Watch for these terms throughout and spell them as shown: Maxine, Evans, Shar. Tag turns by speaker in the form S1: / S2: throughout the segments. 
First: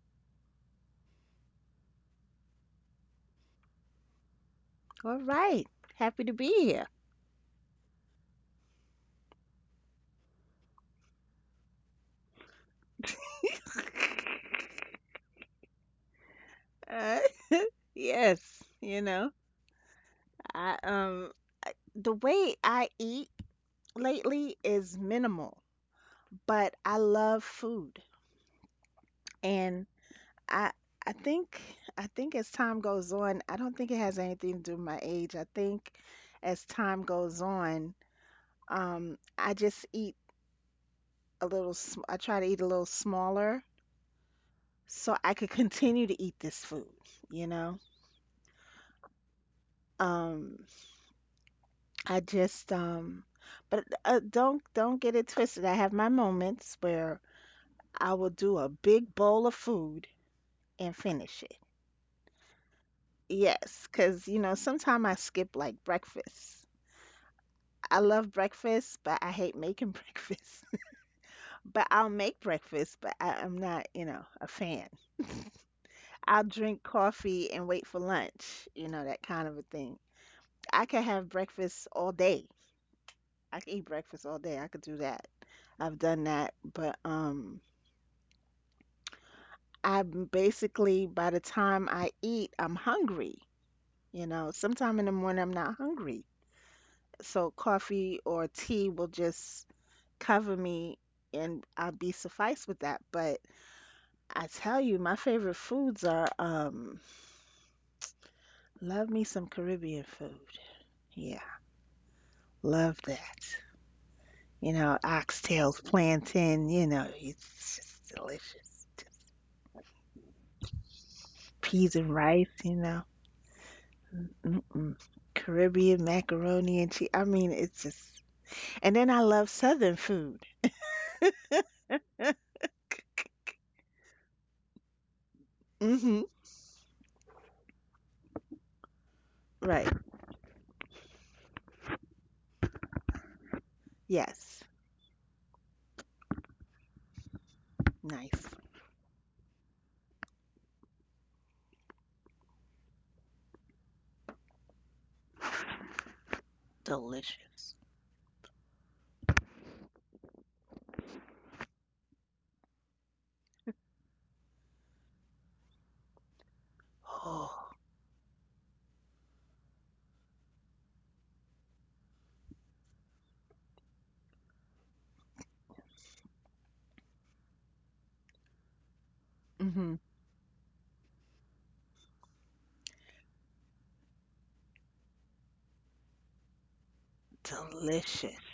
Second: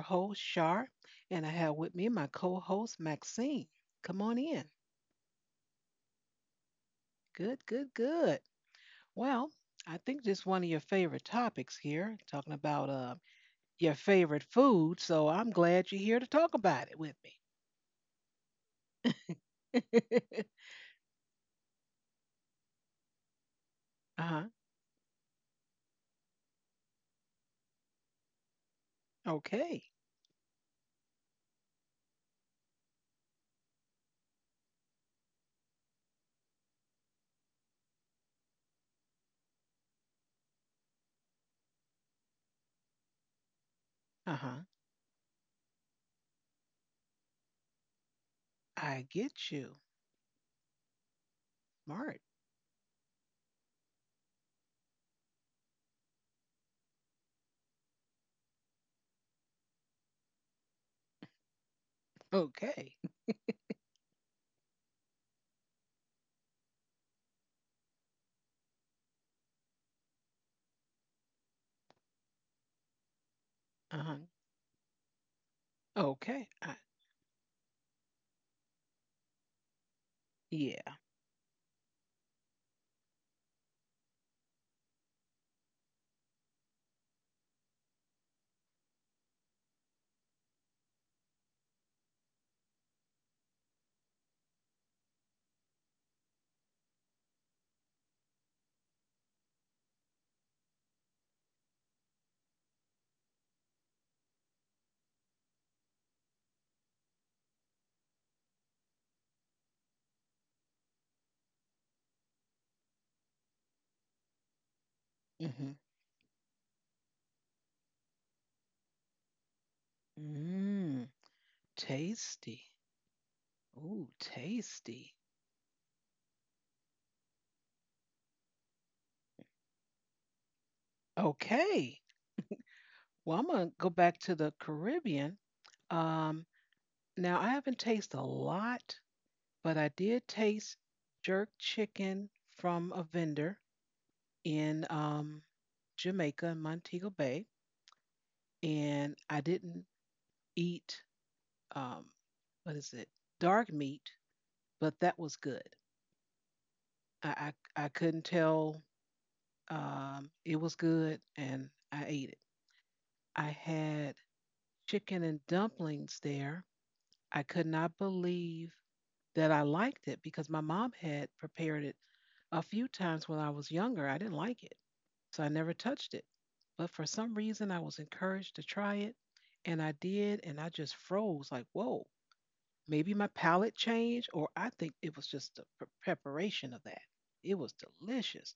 S1: host, Shar, and I have with me my co host, Maxine. Come on in.
S2: All right. Happy to be here.
S1: Good, good, good. Well, I think just one of your favorite topics here, talking about your favorite food. So I'm glad you're here to talk about it with
S2: Uh, yes, you know,
S1: me.
S2: I um the way I eat
S1: Uh huh.
S2: lately is minimal, but I love food.
S1: Okay.
S2: And I I think I think as time goes on, I don't think it has anything to do with my age. I think as time goes on, I just eat a little sm I try to eat a little smaller
S1: Uh huh.
S2: so I could continue to eat this food, you know.
S1: I get you.
S2: Um I
S1: Smart.
S2: just but don't get it twisted. I have my moments where I will do a big bowl of food and finish it.
S1: Okay.
S2: Yes, because you know sometimes I skip like breakfast. I love breakfast, but I hate making breakfast. But I'll make breakfast, but I'm not,
S1: Uh
S2: you
S1: huh.
S2: know, a fan.
S1: Okay.
S2: I'll drink coffee and wait for lunch, you know, that kind of a thing. I
S1: Yeah.
S2: could have breakfast all day. I could eat breakfast all day. I could do that. I've done that, but. I'm basically by the time I eat, I'm hungry. You know, sometime in the morning I'm not hungry. So coffee or tea will just cover me and I'll be sufficed with that. But I tell you, my favorite foods are love me some Caribbean food. Yeah, love that. You know,
S1: Mm-hmm.
S2: oxtails, plantain, you know, it's just delicious.
S1: Mm,
S2: Peas and rice,
S1: tasty.
S2: you know.
S1: Ooh,
S2: Mm-mm.
S1: tasty.
S2: Caribbean macaroni and cheese. I mean, it's just And then I love Southern food.
S1: Okay. Well, I'm gonna go back to the Caribbean.
S2: Hmm.
S1: Um, Now I haven't tasted a lot, but
S2: Right.
S1: I did taste jerk chicken from a vendor
S2: Yes.
S1: in Jamaica, in Montego Bay,
S2: Nice.
S1: and I didn't eat um, what is it, dark meat, but that was good. I
S2: Delicious.
S1: I, I couldn't tell, it was good, and I ate it. I had chicken and dumplings there. I could
S2: Oh,
S1: not believe that I liked it because my mom had prepared it a few times when I was younger. I didn't like it, so I never touched it. But for some reason, I was encouraged to try it, and I
S2: hmm,
S1: did, and I just froze like, whoa, maybe my palate changed, or I think it was just the preparation of that. It was
S2: delicious.
S1: delicious,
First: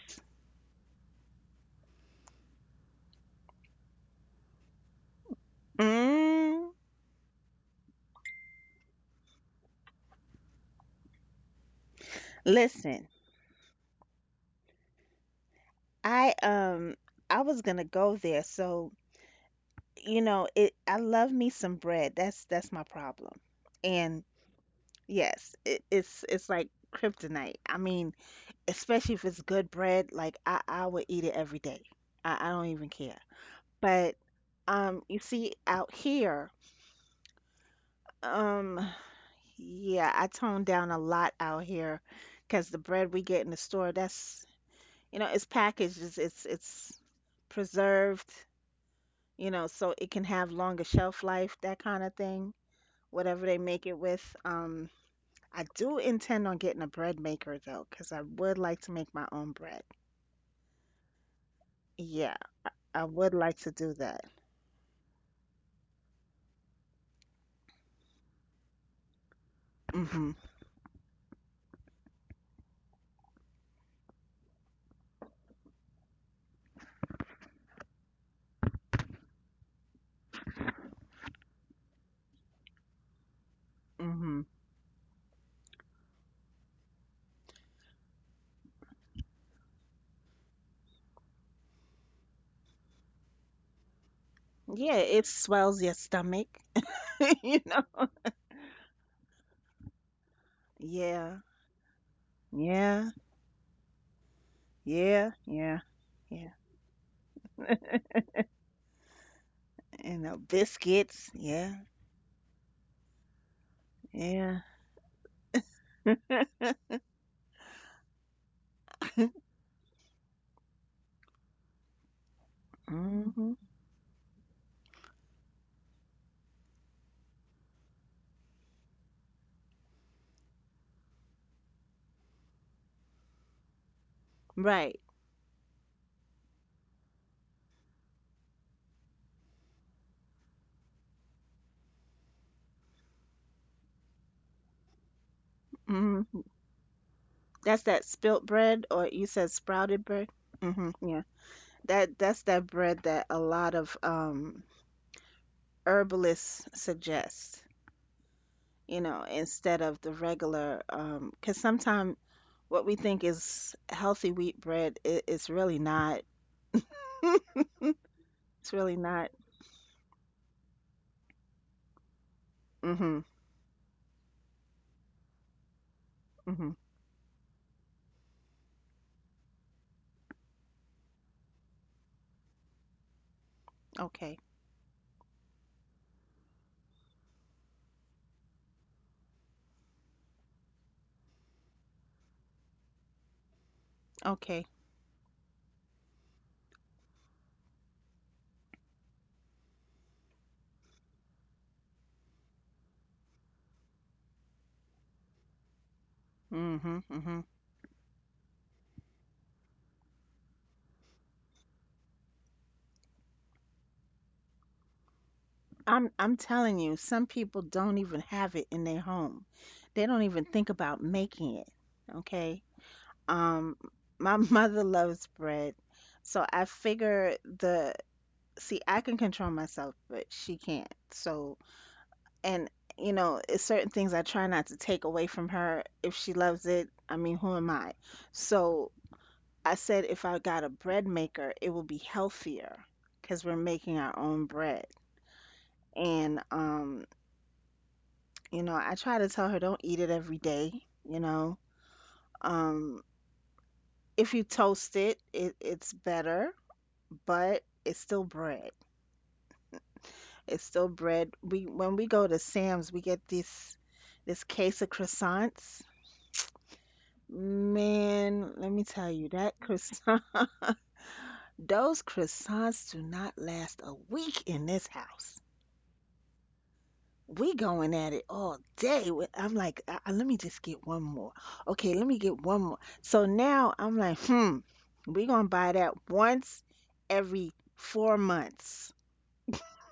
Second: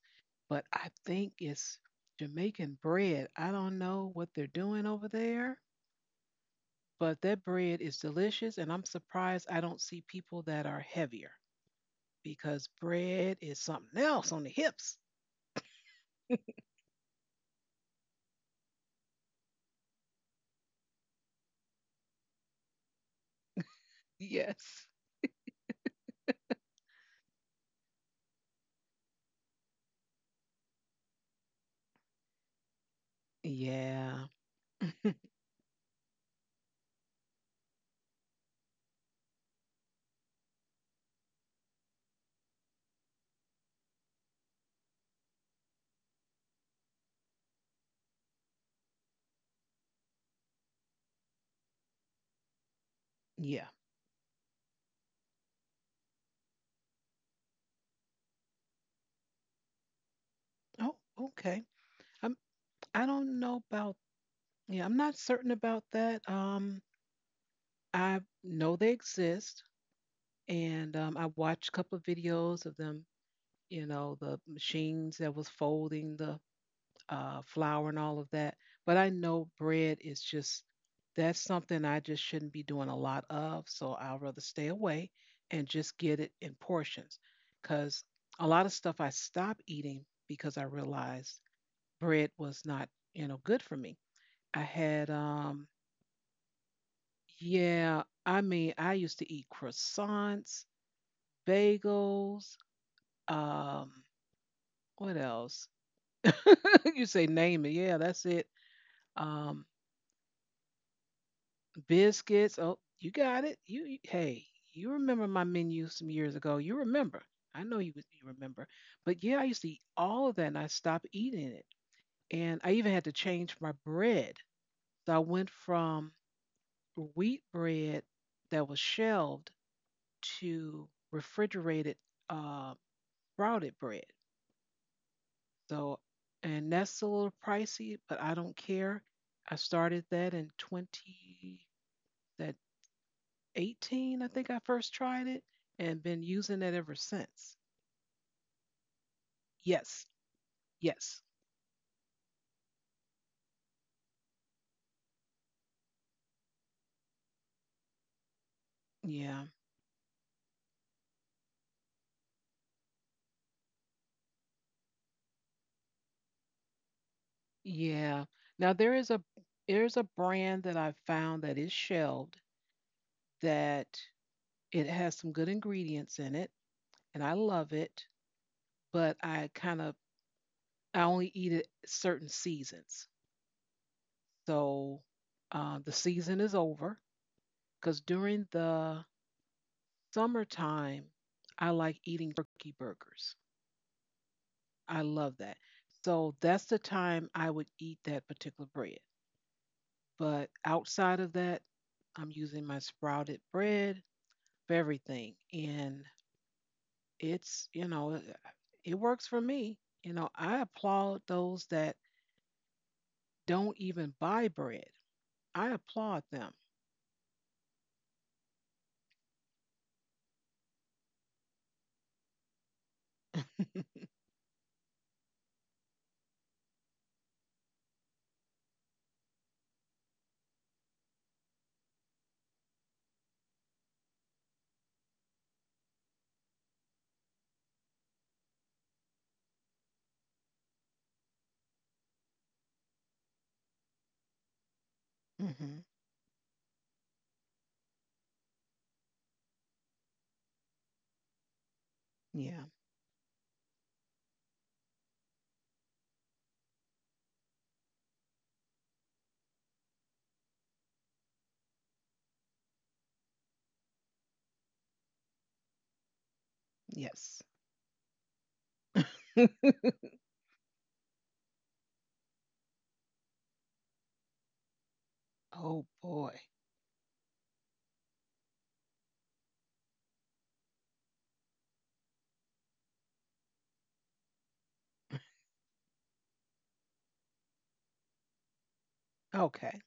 S1: but I think it's Jamaican bread. I don't know what they're doing over there,
S2: Mm.
S1: but that bread is delicious and I'm surprised I don't see people that are heavier because
S2: Listen,
S1: bread is something else on the hips.
S2: I um I was gonna go there, so you know, it I love me some bread. That's my problem. And
S1: Yes.
S2: yes, it's like kryptonite. I mean, especially if it's good bread, like I would eat it every day. I don't even care. But
S1: Yeah,
S2: you see out here. Um, yeah, I toned down a lot out here because the bread we get in the store, that's, you know, it's packaged, it's preserved, you know, so it can have longer shelf life, that kind of thing, whatever they
S1: yeah.
S2: make it with. I do intend on getting a bread maker though, because I would like to make my own bread.
S1: Oh, okay.
S2: Yeah,
S1: i'm
S2: I
S1: i
S2: would
S1: don't
S2: like
S1: know
S2: to do
S1: about,
S2: that.
S1: yeah, I'm not certain about that. I know they exist,
S2: Mm-hmm.
S1: and I watched a couple of videos of them, you know, the machines that was folding the flour and all of that. But I know bread is just that's something I just shouldn't be doing a lot of. So I'll
S2: Mm-hmm.
S1: rather stay away and just get it in portions. Because a lot of stuff I stopped eating because I realized bread was not good for me. I
S2: Yeah,
S1: had,
S2: it swells your stomach, you know.
S1: yeah, I mean, I used to eat croissants,
S2: Yeah.
S1: bagels,
S2: Yeah.
S1: um, what
S2: Yeah,
S1: else?
S2: yeah, yeah.
S1: You say name it. Yeah, that's it. Um,
S2: And the biscuits. Yeah,
S1: Biscuits. Oh, you got it. Hey,
S2: yeah.
S1: you remember my menu some years ago. You remember. I know you remember. But yeah, I used to eat all of that and I stopped eating it. And I even had to change
S2: Hmm.
S1: my bread. So I went from wheat bread that was shelved to refrigerated uh sprouted bread.
S2: Right.
S1: So and that's a little pricey, but I don't care. I started that in 20 that 18, I think I first tried it and
S2: Hmm.
S1: been using it ever since.
S2: That's that spilt bread, or you said sprouted
S1: Yes.
S2: bread. Hmm. Yeah.
S1: Yes.
S2: That that's that bread that a lot of herbalists suggest. You know,
S1: Yeah.
S2: instead of the regular, because sometimes what we think is healthy wheat bread, it's really not.
S1: Yeah.
S2: It's
S1: Now
S2: really not.
S1: there's a brand that I found that is shelved
S2: Hmm.
S1: that it has some good ingredients in it
S2: Hmm.
S1: and I love it, but I kind of I only eat it certain seasons.
S2: Okay.
S1: So the season is over because during the summertime I like eating turkey burgers.
S2: Okay.
S1: I love that. So that's the time I would eat that particular bread. But outside of that, I'm using my sprouted bread for everything. And
S2: Hmm. Hmm.
S1: it's, it works for me. You know, I applaud those that don't even buy bread. I
S2: I'm
S1: applaud them.
S2: telling you, some people don't even have it in their home. They don't even think about making it. Okay. Um, my mother loves bread, so I figure the see I can control myself, but she can't. So and you know, it's certain things I try not to take away from her. If she loves it, I mean, who am I? So I said if I got a bread maker, it will be healthier because we're making our own bread
S1: Hmm.
S2: and you know, I try to tell her don't eat it every day, you know.
S1: Yeah.
S2: Um, if you toast it, it's better, but it's still bread. It's still bread. We when we go to Sam's, we get this case of croissants.
S1: Yes.
S2: Man, let me tell you, that croissant, those croissants do not last a week in this house.
S1: Oh boy.
S2: We going at it all day. With- I'm like, let me just get one more. Okay, let me get one more." So now I'm like, hmm, we gonna buy that once every four months.
S1: Okay.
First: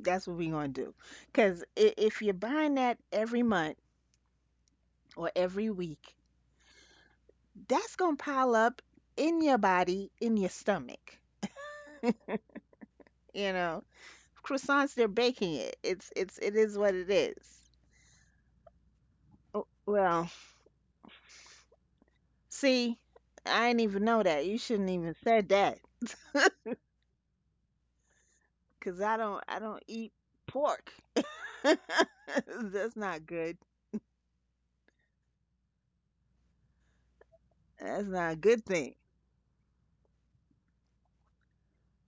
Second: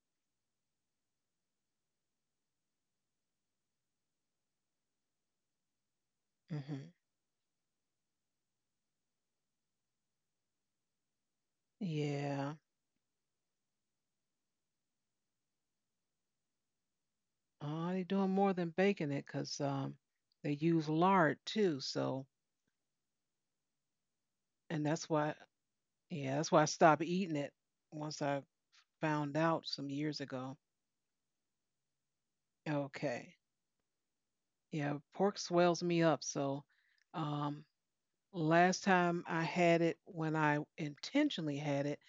S2: That's what we gonna do. Cause if you're buying that every month or every week,
S1: Hmm.
S2: that's gonna pile up in your body, in your stomach.
S1: Yeah.
S2: You know, croissants, they're baking it. It's it is what it is.
S1: They are doing more than baking it because
S2: Oh, well,
S1: they use lard too. So,
S2: see, I didn't even know that. You
S1: and
S2: shouldn't
S1: that's
S2: even
S1: why,
S2: said that.
S1: yeah, that's why I stopped eating it once I
S2: 'Cause
S1: found
S2: I
S1: out
S2: don't
S1: some
S2: eat
S1: years ago.
S2: pork. That's not
S1: Okay.
S2: good.
S1: Yeah, pork swells me up. So, um,
S2: That's not a good
S1: last
S2: thing.
S1: time I had it when I intentionally had it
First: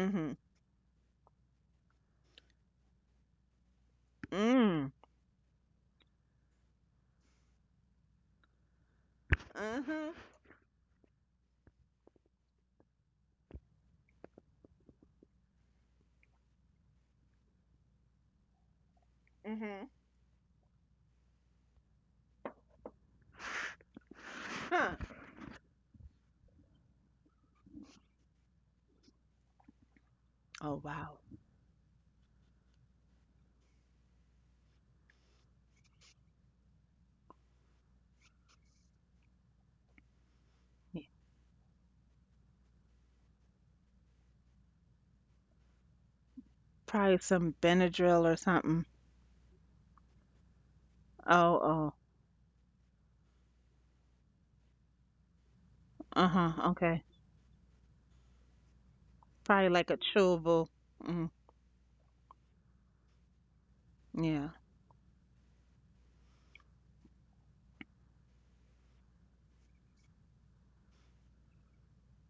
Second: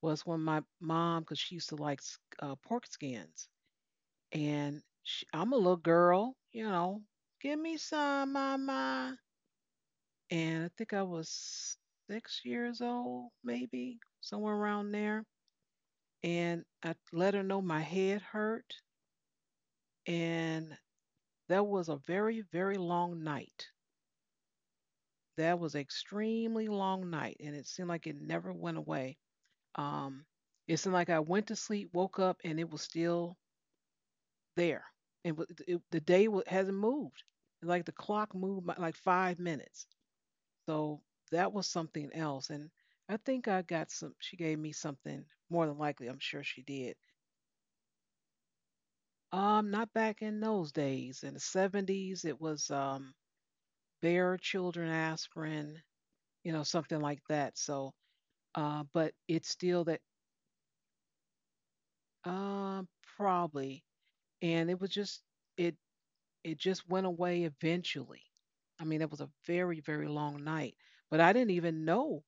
S1: was when my mom, because she used to like pork skins. And
S2: Mm.
S1: she, I'm a little girl, you know, give me some, mama.
S2: Mhm.
S1: And I think I was 6 years old, maybe somewhere around there. And I let her know my head hurt,
S2: Mhm.
S1: and that was a very, very long night.
S2: Huh.
S1: That was an extremely long night, and it seemed like it never went away. Um, it
S2: Oh
S1: seemed like I
S2: wow.
S1: went to sleep, woke up, and it was still there. And it, the day hasn't moved. Like the clock moved by like 5 minutes. So
S2: Yeah.
S1: that was something else. And I think I got some, she gave me something more than likely, I'm sure she did.
S2: Probably some Benadryl or something.
S1: Not back in those days. In the
S2: Oh oh.
S1: 70s, it was Bear Children Aspirin,
S2: Uh
S1: you
S2: huh.
S1: know, something
S2: Okay.
S1: like that. So, but it's
S2: Probably
S1: still
S2: like a
S1: that,
S2: chewable. Mm.
S1: um, probably.
S2: Yeah.
S1: And it was just, it, it just went away eventually. I mean, it was a very, very long night, but I didn't even know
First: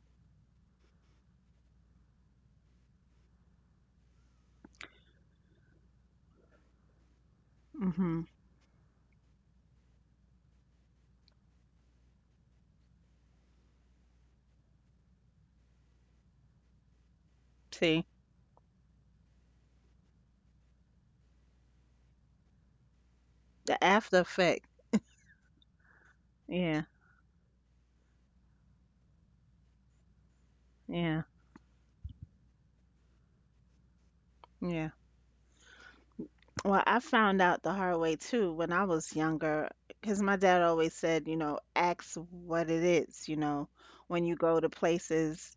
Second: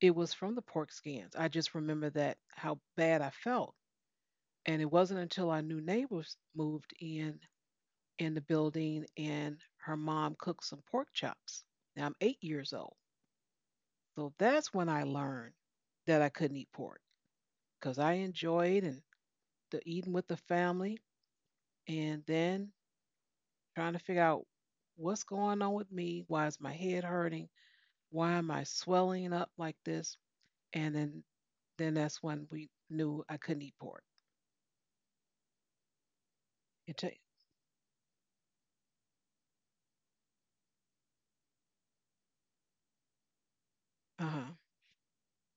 S1: it was from the pork skins. I just remember that how bad I felt. And it wasn't until our new neighbors moved
S2: Mhm.
S1: in the building and her mom cooked some pork chops. Now I'm 8 years old. So that's when I learned that I couldn't eat pork because
S2: See,
S1: I enjoyed and the eating with the family and then
S2: the
S1: trying to
S2: after
S1: figure out
S2: effect.
S1: what's going on with me. Why is my
S2: Yeah.
S1: head hurting? Why am I swelling up like this? And then
S2: Yeah.
S1: then that's when we knew I couldn't eat pork.
S2: Yeah. Well,
S1: It
S2: I
S1: took.
S2: found out the hard way too when I was younger, because my dad always said, you know, ask what it is, you know,
S1: Uh
S2: when you
S1: huh.
S2: go to places,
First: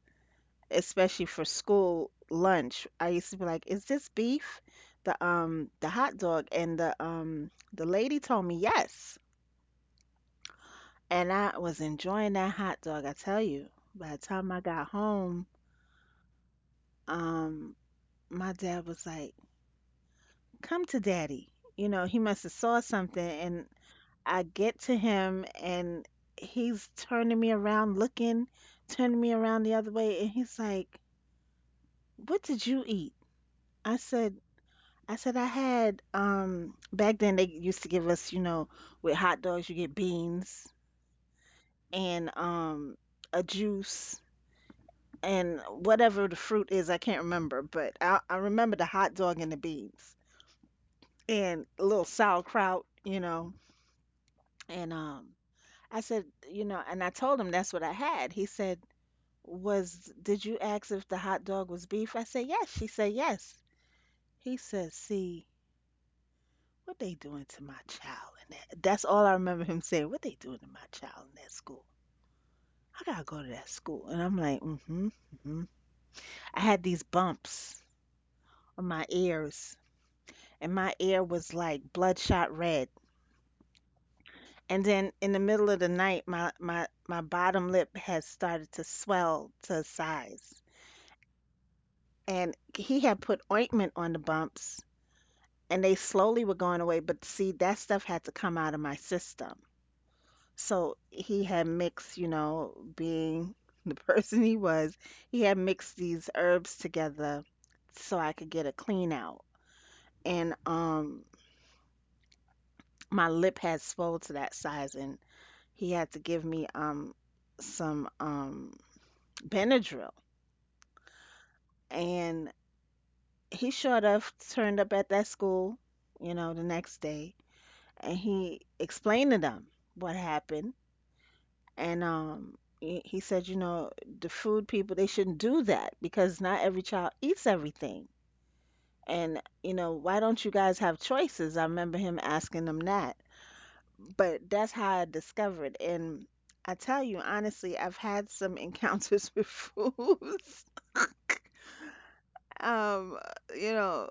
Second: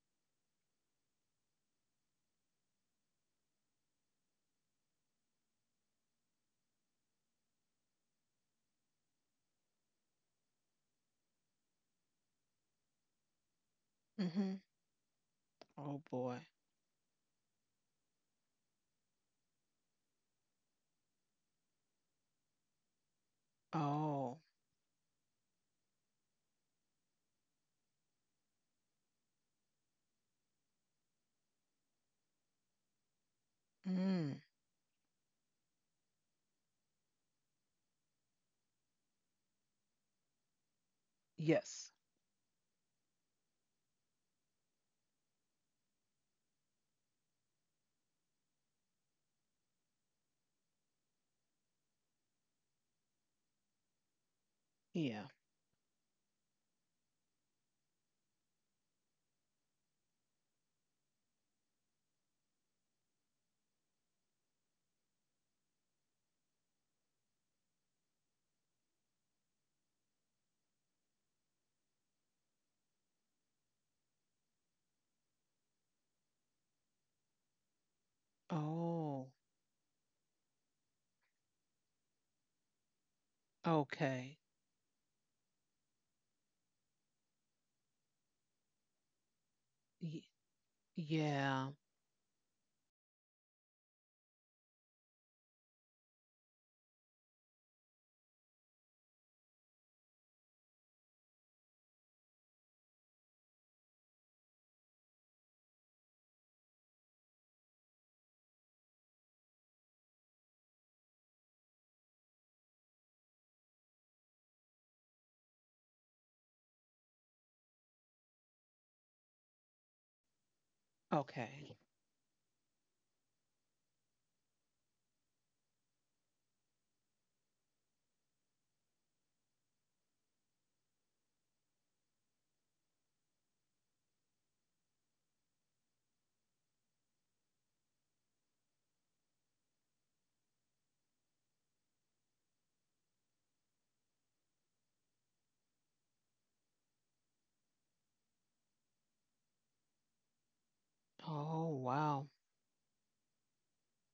S2: especially for school lunch. I used to be like, is this beef? The hot dog and the lady told me yes. And I was enjoying that hot dog, I tell you. By the time
S1: Mm-hmm.
S2: I got home,
S1: Oh boy.
S2: um my dad was like, "Come to daddy." You know, he must have saw something and
S1: Oh.
S2: I get to him and he's turning me around, looking, turning me around the other way, and he's like, "What did you eat?" I
S1: Mm.
S2: said, "I said I had back then they used to give us, you know, with hot dogs you get beans
S1: Yes.
S2: and a juice and whatever the fruit is, I can't remember, but I remember the hot dog and the beans and a little sauerkraut, you know, and
S1: Yeah.
S2: um." I said, you know, and I told him that's what I had. He said, was did you ask if the hot dog was beef? I said yes. She said yes. He said, see, what they doing to my child in that that's all I remember him saying, what they doing to my child in that school. I gotta go to that school. And I'm like, mm-hmm, mm-hmm. I had these bumps on my
S1: Oh,
S2: ears and my ear was like bloodshot red.
S1: okay.
S2: And then in the middle of the night my bottom lip had started to swell to
S1: Y-
S2: size.
S1: yeah.
S2: And he had put ointment on the bumps and they slowly were going away. But see, that stuff had to come out of my system. So he had mixed, you know, being the person he was, he had mixed these herbs together so I could get a clean out. And my lip had swelled to that size, and he had to give me some Benadryl.
S1: Okay.
S2: And he showed up, turned up at that school, you know, the next day, and he explained to them what happened and he said you know the food people they shouldn't do that because not every child eats everything and you know why don't you guys have choices I remember him asking them that, but that's how I discovered and I tell you honestly I've had some encounters with foods.
S1: Oh, wow.
S2: um you know,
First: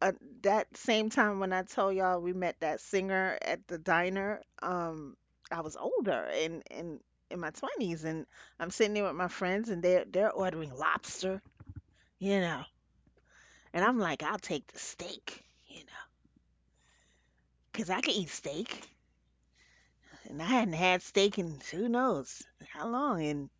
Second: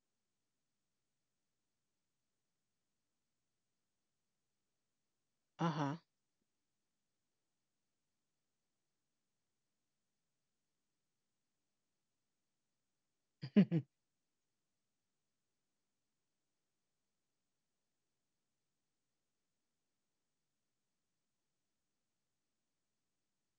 S2: uh, that same time when I told y'all we met that singer at the diner, I was
S1: Uh-huh.
S2: older and in my twenties, and I'm sitting there with my friends, and they're ordering lobster, you know, and I'm like, I'll take the steak, you know, 'cause I can eat steak, and I hadn't had steak in who knows how long, and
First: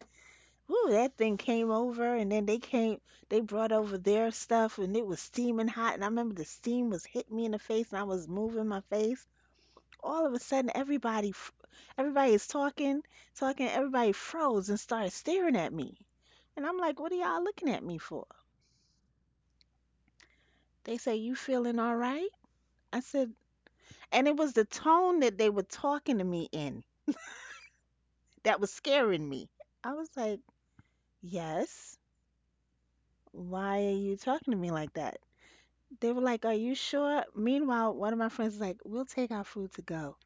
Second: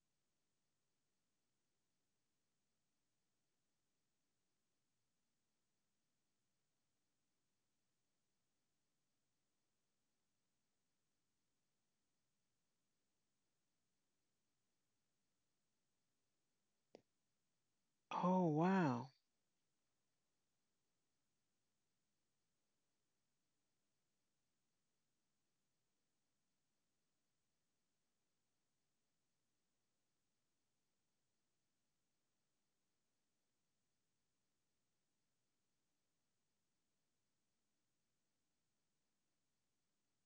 S2: whoo, that thing came over, and then they came, they brought over their stuff, and it was steaming hot, and I remember the steam was hitting me in the face, and I was moving my face all of a sudden everybody is talking, everybody froze and started staring at me, and I'm like, what are y'all looking at me for?
S1: Oh, wow.
S2: They say, you feeling all right? I said, and it was the tone that they were talking to me in that was scaring me. I was like, yes, why are you talking to me like that? They were like, are you sure? Meanwhile one of my friends is like, we'll take our food to go.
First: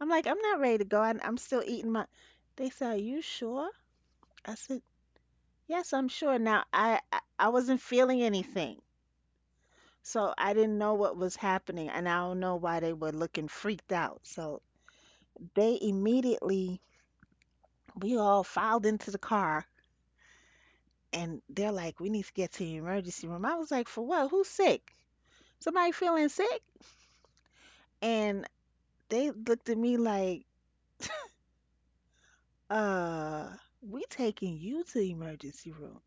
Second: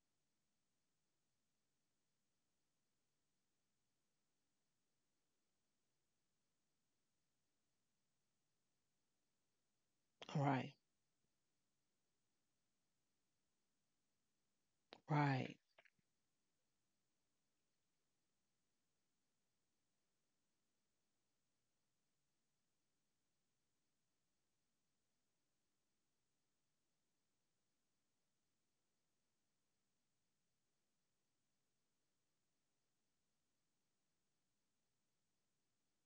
S2: I'm like, I'm not ready to go. I'm still eating my. They said, are you sure? I said, yes, I'm sure. Now, I wasn't feeling anything, so I
S1: Right.
S2: didn't know what was happening, and I don't know why they were looking freaked out. So
S1: Right.
S2: they immediately, we all filed into the car, and they're like, "We need to get to the emergency room." I was like, "For what? Who's sick? Somebody feeling sick?" And they looked at me like, "Uh, we taking you to the emergency room."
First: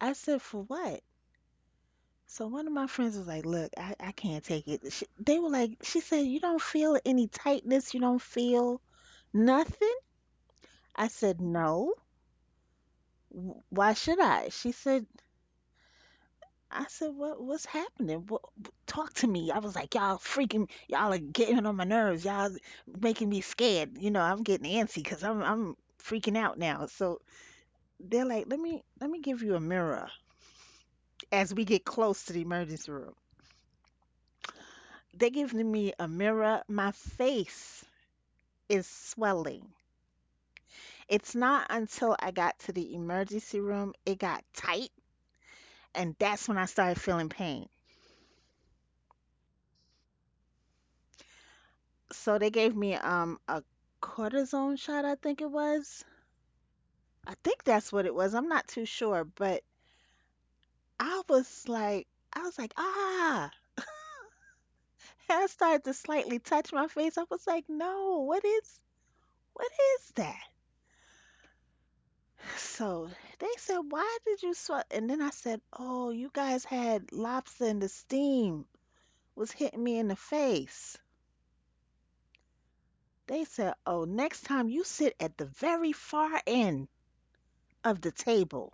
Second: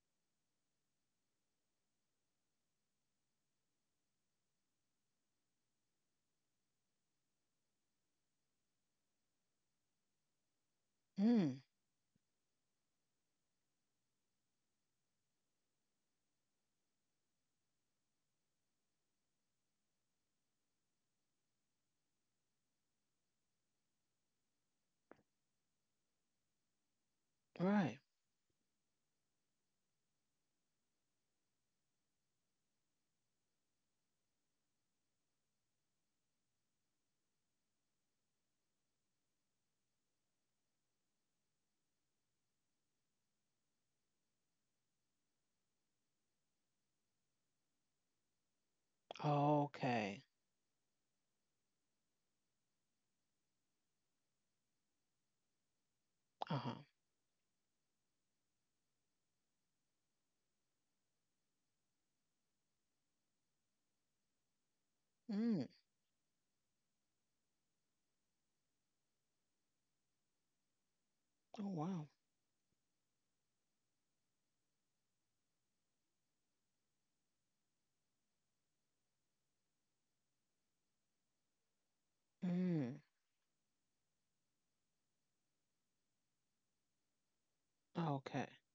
S2: I said, "For what?" So one of my friends was like, "Look, I can't take it." She, they were like, "She said you don't feel any tightness, you don't feel nothing." I said,
S1: Mm,
S2: "No, W- why should I?" She said, "I said what what's happening? What, talk to me." I was like, "Y'all freaking, y'all are getting on my nerves. Y'all making me scared. I'm getting antsy because I'm freaking out now." So
S1: right.
S2: they're like, "Let me give you a mirror." As we get close to the emergency room, they're giving me a mirror, my face is swelling. It's not until I got to the emergency room it got tight, and that's when I started feeling pain.
S1: Okay.
S2: So they gave me a cortisone shot, I think it was.
S1: Uh-huh.
S2: I think that's what it was. I'm not too sure, but I was like, I was like, ah, and I
S1: Mm.
S2: started to slightly touch my face. I was like, no, what is that?
S1: Oh, wow.
S2: So they said, why did you sweat? And then I said, oh, you guys had lobster in the steam was hitting me in the face.
S1: Mm.
S2: They said, oh, next time you sit at the very far end of the
S1: Okay.
S2: table.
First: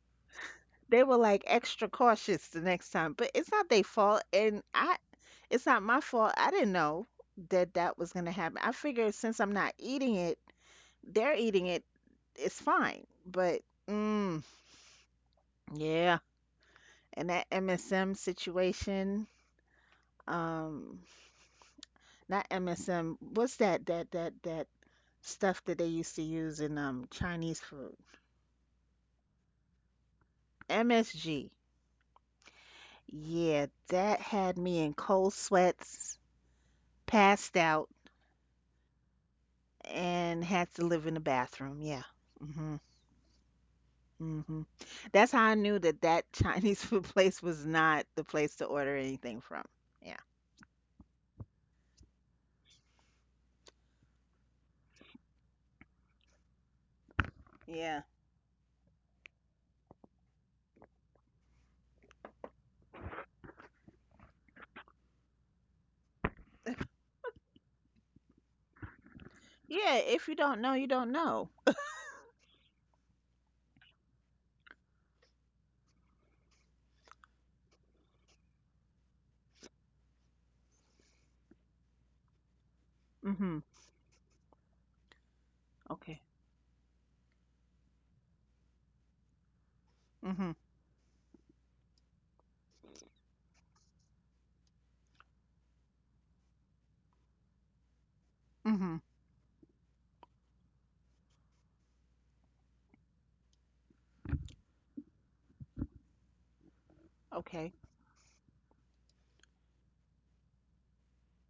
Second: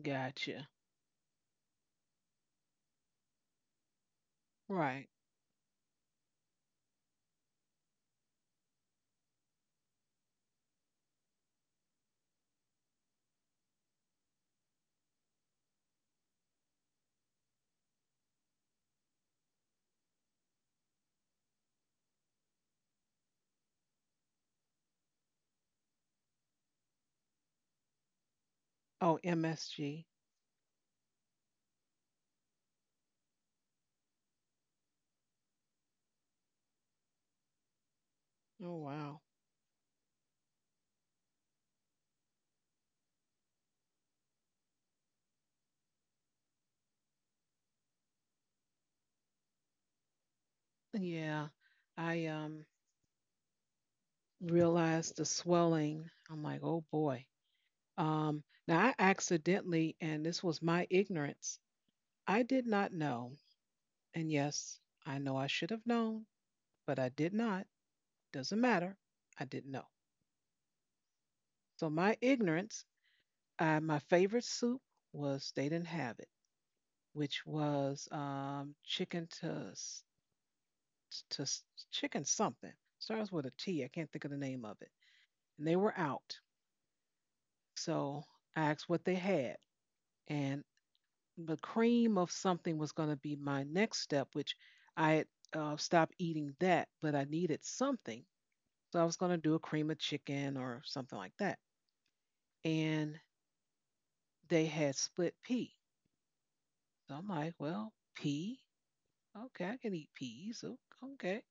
S1: Gotcha.
S2: They were like extra cautious the next time, but it's not their fault. And
S1: Right.
S2: it's not my fault. I didn't know that that was going to happen. I figured since I'm not eating it, they're eating it, it's fine. But, mm, yeah. And that MSM situation, um, not MSM, what's that stuff that they used to use in Chinese food?
S1: Oh, MSG.
S2: MSG. Yeah, that had me in cold sweats, passed out,
S1: Oh, wow.
S2: and had to live in the bathroom. Yeah. hmm hmm That's how I knew that that Chinese food place was not the place to order anything from. Yeah.
S1: Yeah. I realized the swelling. I'm like, "Oh boy."
S2: Yeah.
S1: Now, I accidentally, and this was my ignorance, I did not know. And yes, I know I should have known, but I did not. Doesn't matter. I didn't know.
S2: Yeah. If you don't know, you don't know.
S1: So, my ignorance, my favorite soup was they didn't have it, which was chicken to s- chicken something. Starts with a
S2: Hmm.
S1: T. I can't think of the name of it. And they were
S2: Okay.
S1: out. So, I asked what they had.
S2: Hmm.
S1: And the cream of something was going to be my next step, which I had stopped eating that, but I needed something.
S2: Hmm.
S1: So I was going to do a cream of chicken or something like that. And they had split pea. So I'm like,
S2: Okay.
S1: well, pea? Okay, I can eat peas. Okay.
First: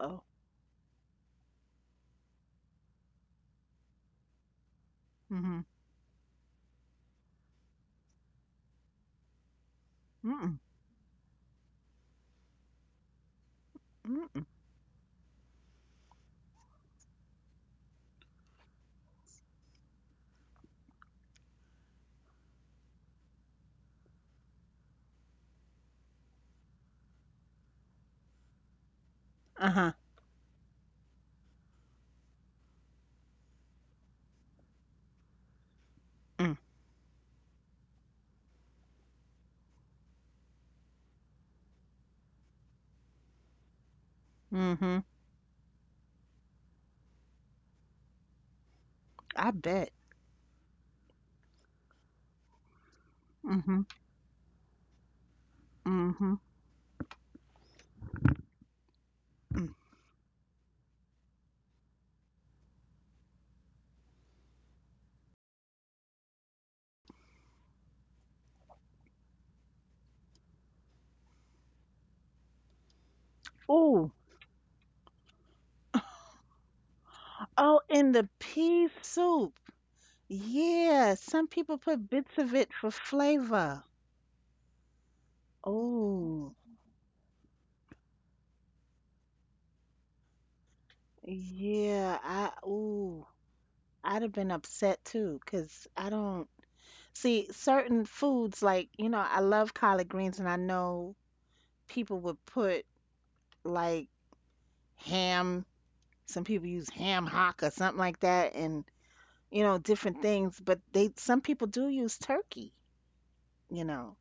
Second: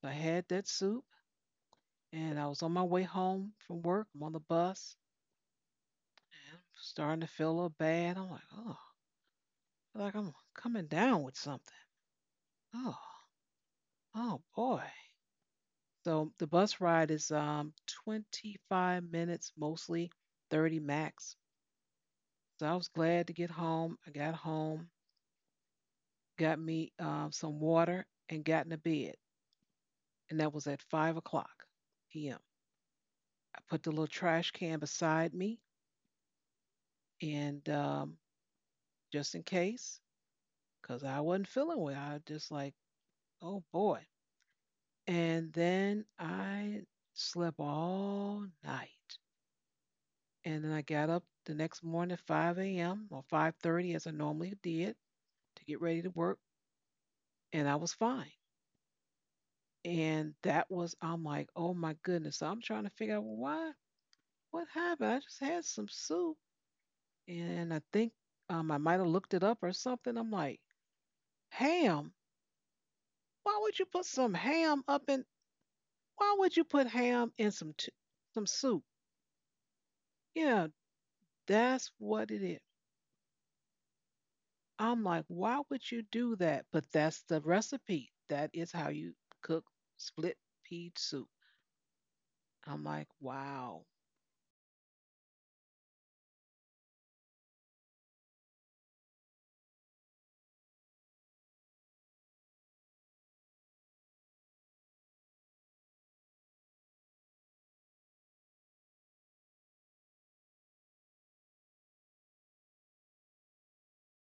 S1: So I had that soup and I was on my way home from work. I'm on the bus
S2: Hmm.
S1: and I'm starting to feel a little bad. I'm like, oh, like I'm
S2: Mm-mm.
S1: coming down with something. Oh, oh
S2: Mm-mm.
S1: boy. So the bus ride is 25 minutes mostly, 30 max. So I was glad to get home. I got home, got me some water, and got into bed.
S2: Uh-huh.
S1: And that was at 5 o'clock p.m. I put the little trash can beside me,
S2: Mm.
S1: and just in case, because I wasn't feeling well, I was just like, oh boy.
S2: Hmm.
S1: And then I slept all night.
S2: I bet.
S1: And then I got up the next morning at 5 a.m. or
S2: Hmm.
S1: 5:30 as I normally did to get ready to
S2: Hmm.
S1: work, and I was fine.
S2: Mm.
S1: And that was I'm like, oh my goodness. So I'm trying to figure out well, why, what happened? I just had some soup, and I think I might have looked it up or something. I'm like, ham. Why would you put
S2: Ooh.
S1: some ham up in? Why would you put ham in
S2: Oh, in the
S1: some soup?
S2: pea soup.
S1: Yeah,
S2: Yeah, some people
S1: that's
S2: put
S1: what
S2: bits
S1: it
S2: of
S1: is.
S2: it for flavor.
S1: I'm like, why would you do
S2: Oh,
S1: that? But that's the recipe. That is how you cook split pea soup.
S2: yeah. I
S1: I'm like,
S2: ooh,
S1: wow,
S2: I'd have been upset too, 'cause I don't see certain foods like, you know, I love collard greens and I know people would put like ham, some people use ham hock or something like that and, you know, different things, but they some people do use turkey, you know.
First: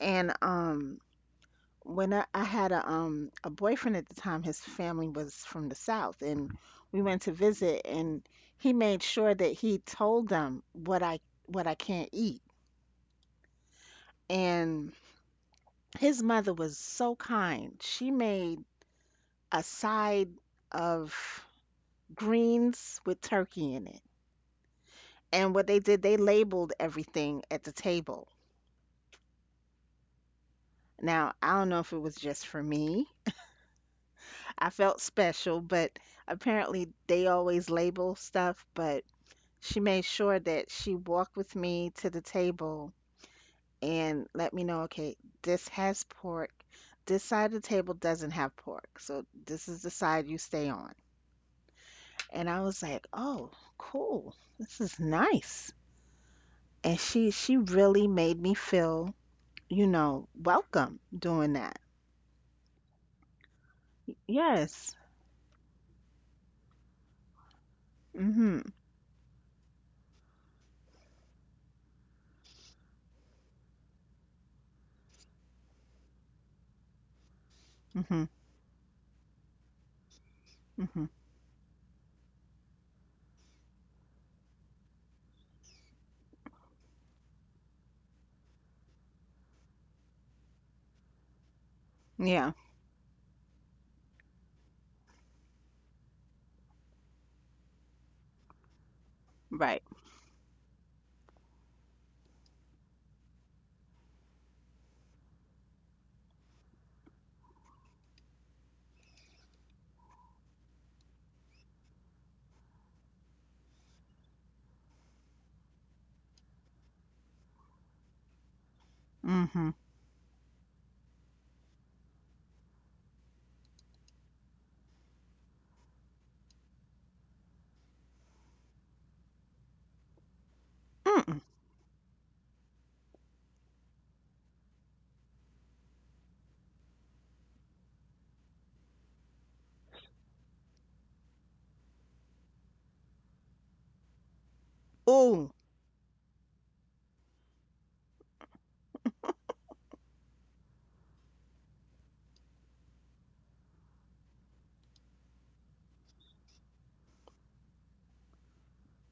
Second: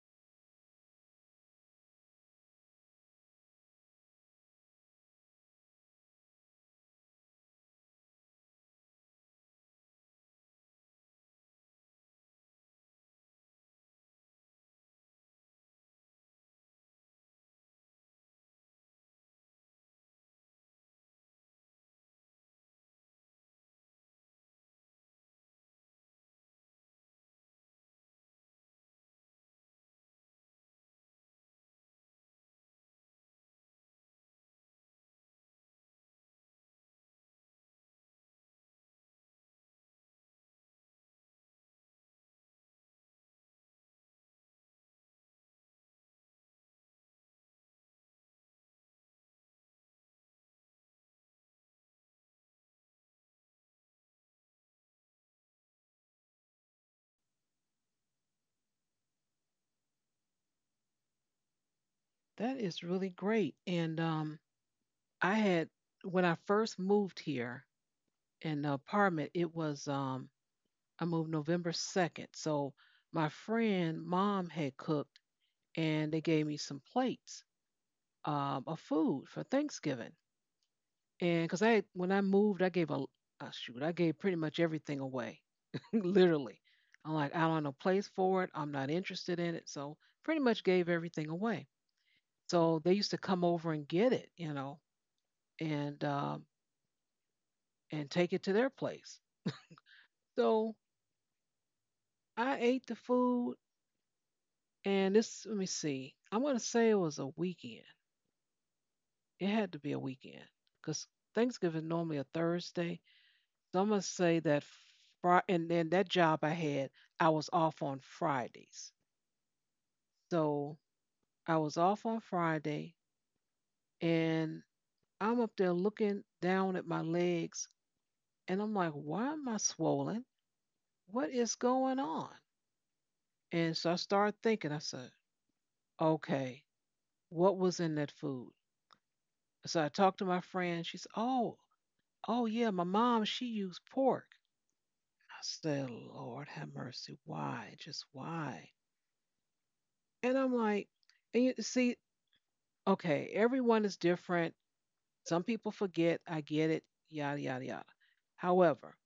S2: And um when I had a boyfriend at the time, his family was from the South, and we went to visit, and he made sure that he told them what I can't eat. And his mother was so kind. She made a side of greens with turkey in it. And what they did, they labeled everything at the table. Now, I don't know if it was just for me. I felt special, but apparently they always label stuff, but she made sure that she walked with me to the table and let me know, okay, this has pork. This side of the table doesn't have pork. So this is the side you stay on. And I was like, "Oh, cool. This is nice." And she really made me feel, you know, welcome doing that.
S1: that is really great. And
S2: Yes.
S1: I had when I first moved here in
S2: Mhm.
S1: the apartment, it was I moved November second. So my friend mom had cooked, and they gave me some plates
S2: Mhm.
S1: of food for Thanksgiving.
S2: Mhm.
S1: And because I, when I moved, I gave pretty much everything away, literally. I'm like, I don't have no place for it. I'm not interested in it. So pretty much gave everything away.
S2: Yeah,
S1: So they used to come over and get it, you know, and um, and take it to their place.
S2: right.
S1: So I ate the food, and this, let me see, I'm gonna say it was a weekend. It had to be a weekend because Thanksgiving normally a Thursday. So I'm gonna say that Fri and then that job I had, I was off on Fridays.
S2: Mhm.
S1: So I was off on Friday and I'm up there looking down at my legs and I'm like, why am I swollen? What
S2: Mm.
S1: is going on? And so I started thinking, I said, okay, what was in that food? So I talked to my friend. She said, oh yeah, my mom, she used pork. I
S2: Oh.
S1: said, Lord have mercy. Why? Just why? And I'm like, and you see, okay, everyone is different. Some people forget. I get it. Yada, yada, yada. However,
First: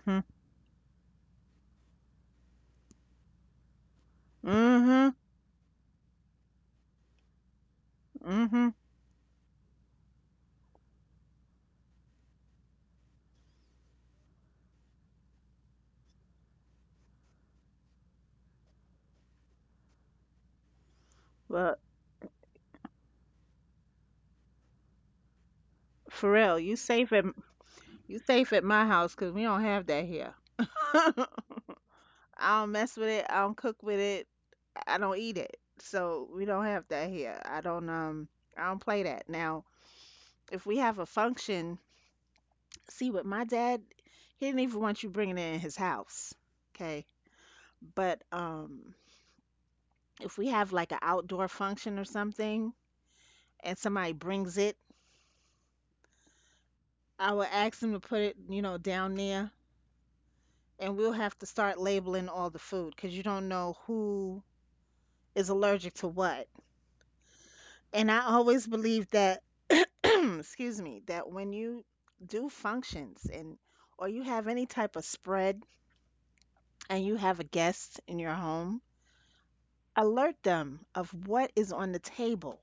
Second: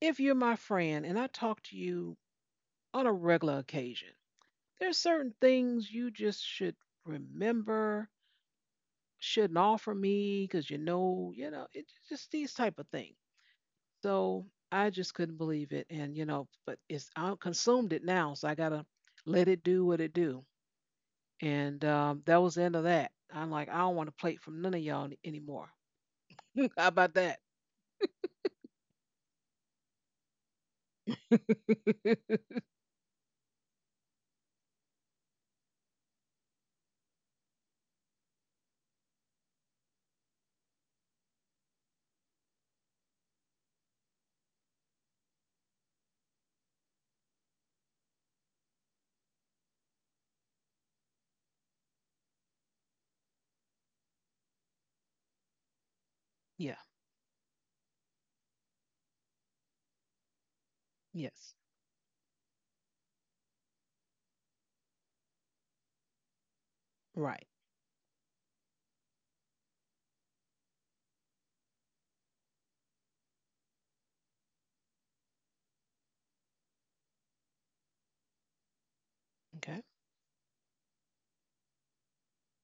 S1: if you're my friend and I talk to you on a regular occasion, there's
S2: Mhm.
S1: certain things you just should remember,
S2: Mhm.
S1: shouldn't offer me because it's just these type of things. So I just couldn't believe it. But it's, I consumed it now. So I got to let it do what it do.
S2: Well,
S1: And that was the end of that. I'm like, I don't want to plate from none of y'all anymore.
S2: for real, you
S1: How about
S2: saving.
S1: that?
S2: You safe at my house, cause we don't have that here. I don't mess with it. I don't cook with it. I don't eat it. So we don't have that here. I don't play that. Now, if we have a function, see what my dad he didn't even want you bringing it in his house. Okay? But if we have like an outdoor function or something and somebody brings it,
S1: Yeah.
S2: I will ask them to put it, you know, down there and we'll have to
S1: Yes.
S2: start labeling all the food, cause you don't know who is allergic to what.
S1: Right.
S2: And I always believe that, excuse me, that when you do functions and or you have any type of spread and you have a guest in your home,
S1: Okay.
S2: alert them of what is on the table,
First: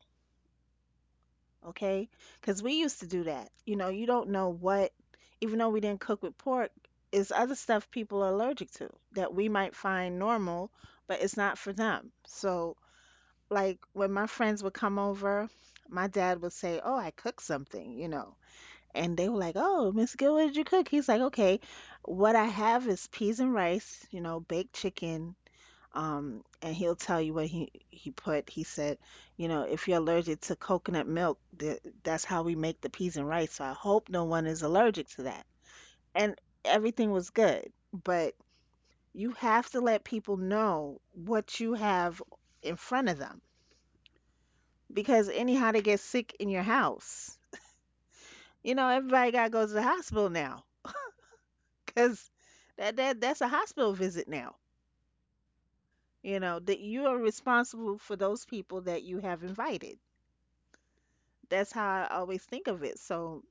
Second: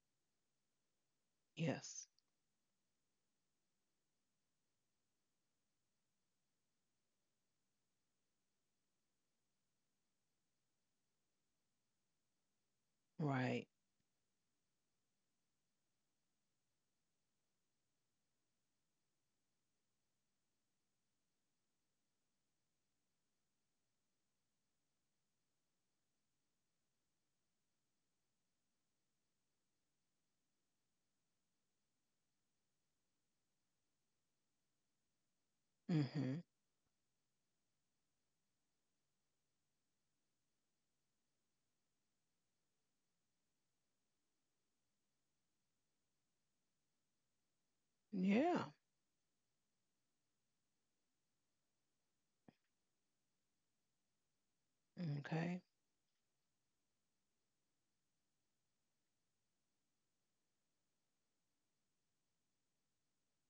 S1: Yes.
S2: okay? Because we used to do that. You know, you don't know what, even though we didn't cook with pork, is other stuff people are allergic to that we might find normal, but it's not for them. So
S1: Right.
S2: like when my friends would come over, my dad would say, "Oh, I cooked something," you know. And they were like, "Oh, Miss Gill, what did you cook?" He's like, "Okay, what I have is peas and rice, you know, baked chicken." And he'll tell you what he put. He said, "You know, if you're allergic to coconut milk, th that's how we make the peas and rice. So I hope no one is allergic to that." And
S1: Mm-hmm.
S2: everything was good, but you have to let people know what you have in front of them because anyhow they get sick in your house.
S1: Yeah.
S2: You know, everybody got to go to the hospital now because that's a hospital visit now.
S1: Okay.
S2: You know, that you are responsible for those people that you have invited. That's how I always think of it. So,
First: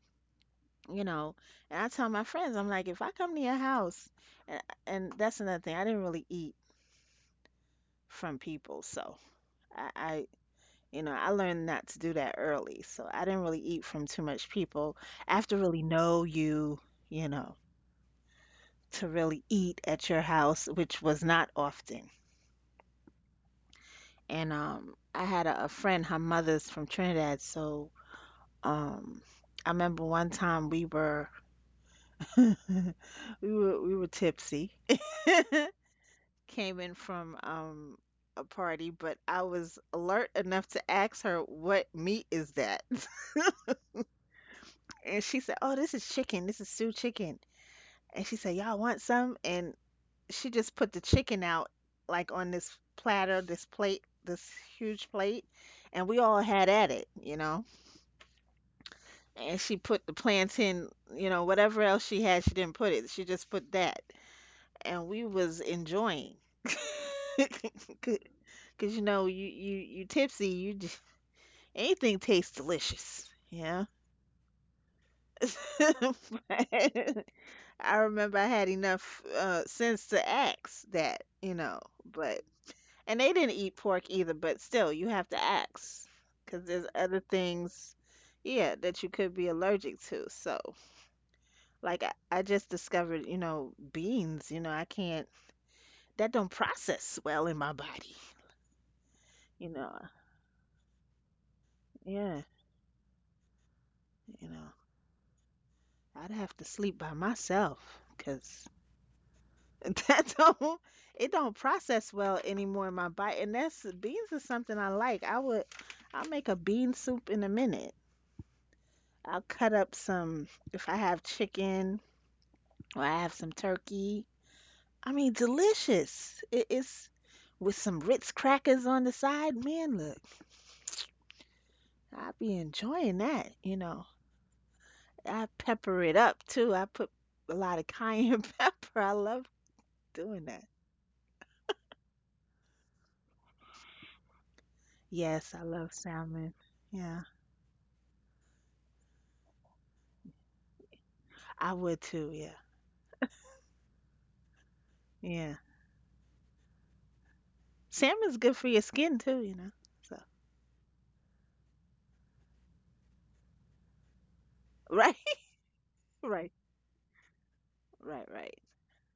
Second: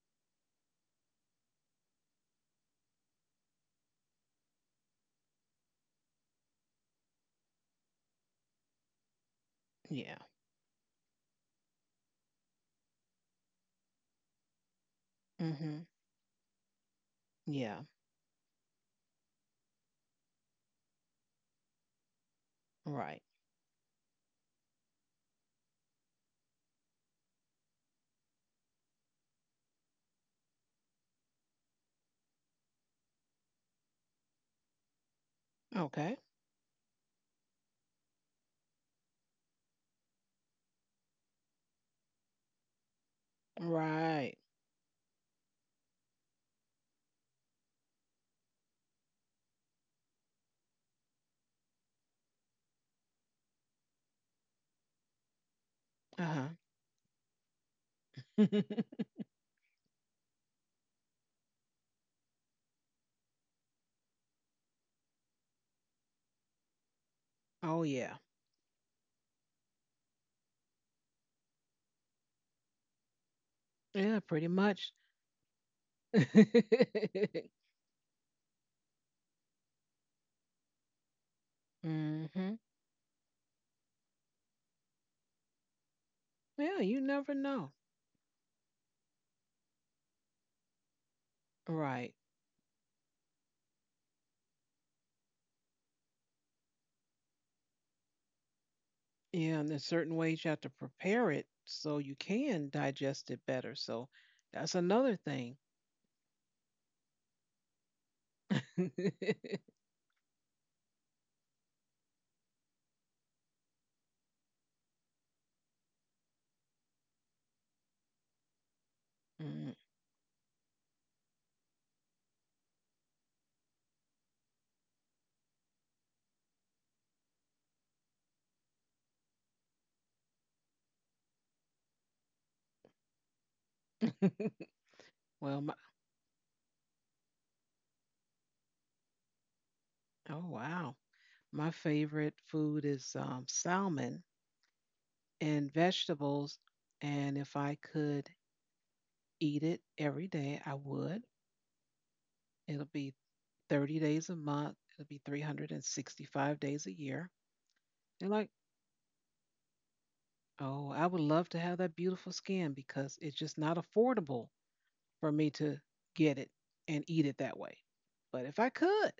S2: you know, and I tell my friends, I'm like, if I come to your house, and, and that's another thing, I didn't really eat from people. So I,
S1: Yeah.
S2: I, you know, I learned not to do that early. So I didn't really eat from too much people. I have to
S1: Mm-hmm.
S2: really know you, you know,
S1: Yeah.
S2: to really eat at your house, which was not often.
S1: Right.
S2: And I had a friend, her mother's from Trinidad, so um, I remember one time we were tipsy.
S1: Okay.
S2: Came in from a party, but I was alert enough to ask her what meat is that,
S1: Right.
S2: and she said, "Oh, this is chicken. This is stew chicken." And she said, "Y'all want some?" And she just put the chicken out like on this platter, this plate, this huge plate, and we
S1: Uh-huh.
S2: all had at it, you know. And she put the plantain, you know, whatever else she had, she didn't put it. She just put that, and we was enjoying.
S1: Oh yeah.
S2: Cause you know, you tipsy, you just, anything tastes delicious, yeah.
S1: Yeah, pretty much.
S2: But
S1: Mm-hmm.
S2: I remember I had enough sense to ask that, you know, but. And they didn't eat pork either, but still, you have to ask because
S1: Yeah,
S2: there's
S1: you
S2: other
S1: never know.
S2: things, yeah, that you could be allergic to. So, like,
S1: Right.
S2: I just discovered, you know, beans, you know, I can't, that don't process well in my body,
S1: Yeah, and
S2: you
S1: there's
S2: know.
S1: certain ways you have to prepare it so you
S2: Yeah,
S1: can digest it better. So
S2: you know,
S1: that's another thing.
S2: I'd have to sleep by myself because that don't, it don't process well anymore in my body. And that's, beans is something I like. I would, I'll make a bean soup in a minute. I'll
S1: Mm.
S2: cut up some, if I have chicken or I have some turkey. I mean, delicious. It's with some Ritz crackers on the side. Man, look, I'd be enjoying that, you know. I
S1: well, my,
S2: pepper it up too. I put a lot of cayenne pepper. I love doing
S1: oh
S2: that.
S1: wow. My favorite food is salmon
S2: Yes, I
S1: and
S2: love salmon.
S1: vegetables.
S2: Yeah,
S1: And if I could eat it every day, I would.
S2: I would too. Yeah,
S1: It'll be 30 days a month, it'll be
S2: yeah.
S1: 365 days a year. And
S2: Salmon's
S1: like,
S2: good for your skin too, you know. So,
S1: oh, I would love to have that beautiful skin because it's just not affordable
S2: right,
S1: for me to get it
S2: right,
S1: and eat it that way.
S2: right,
S1: But
S2: right.
S1: if I could,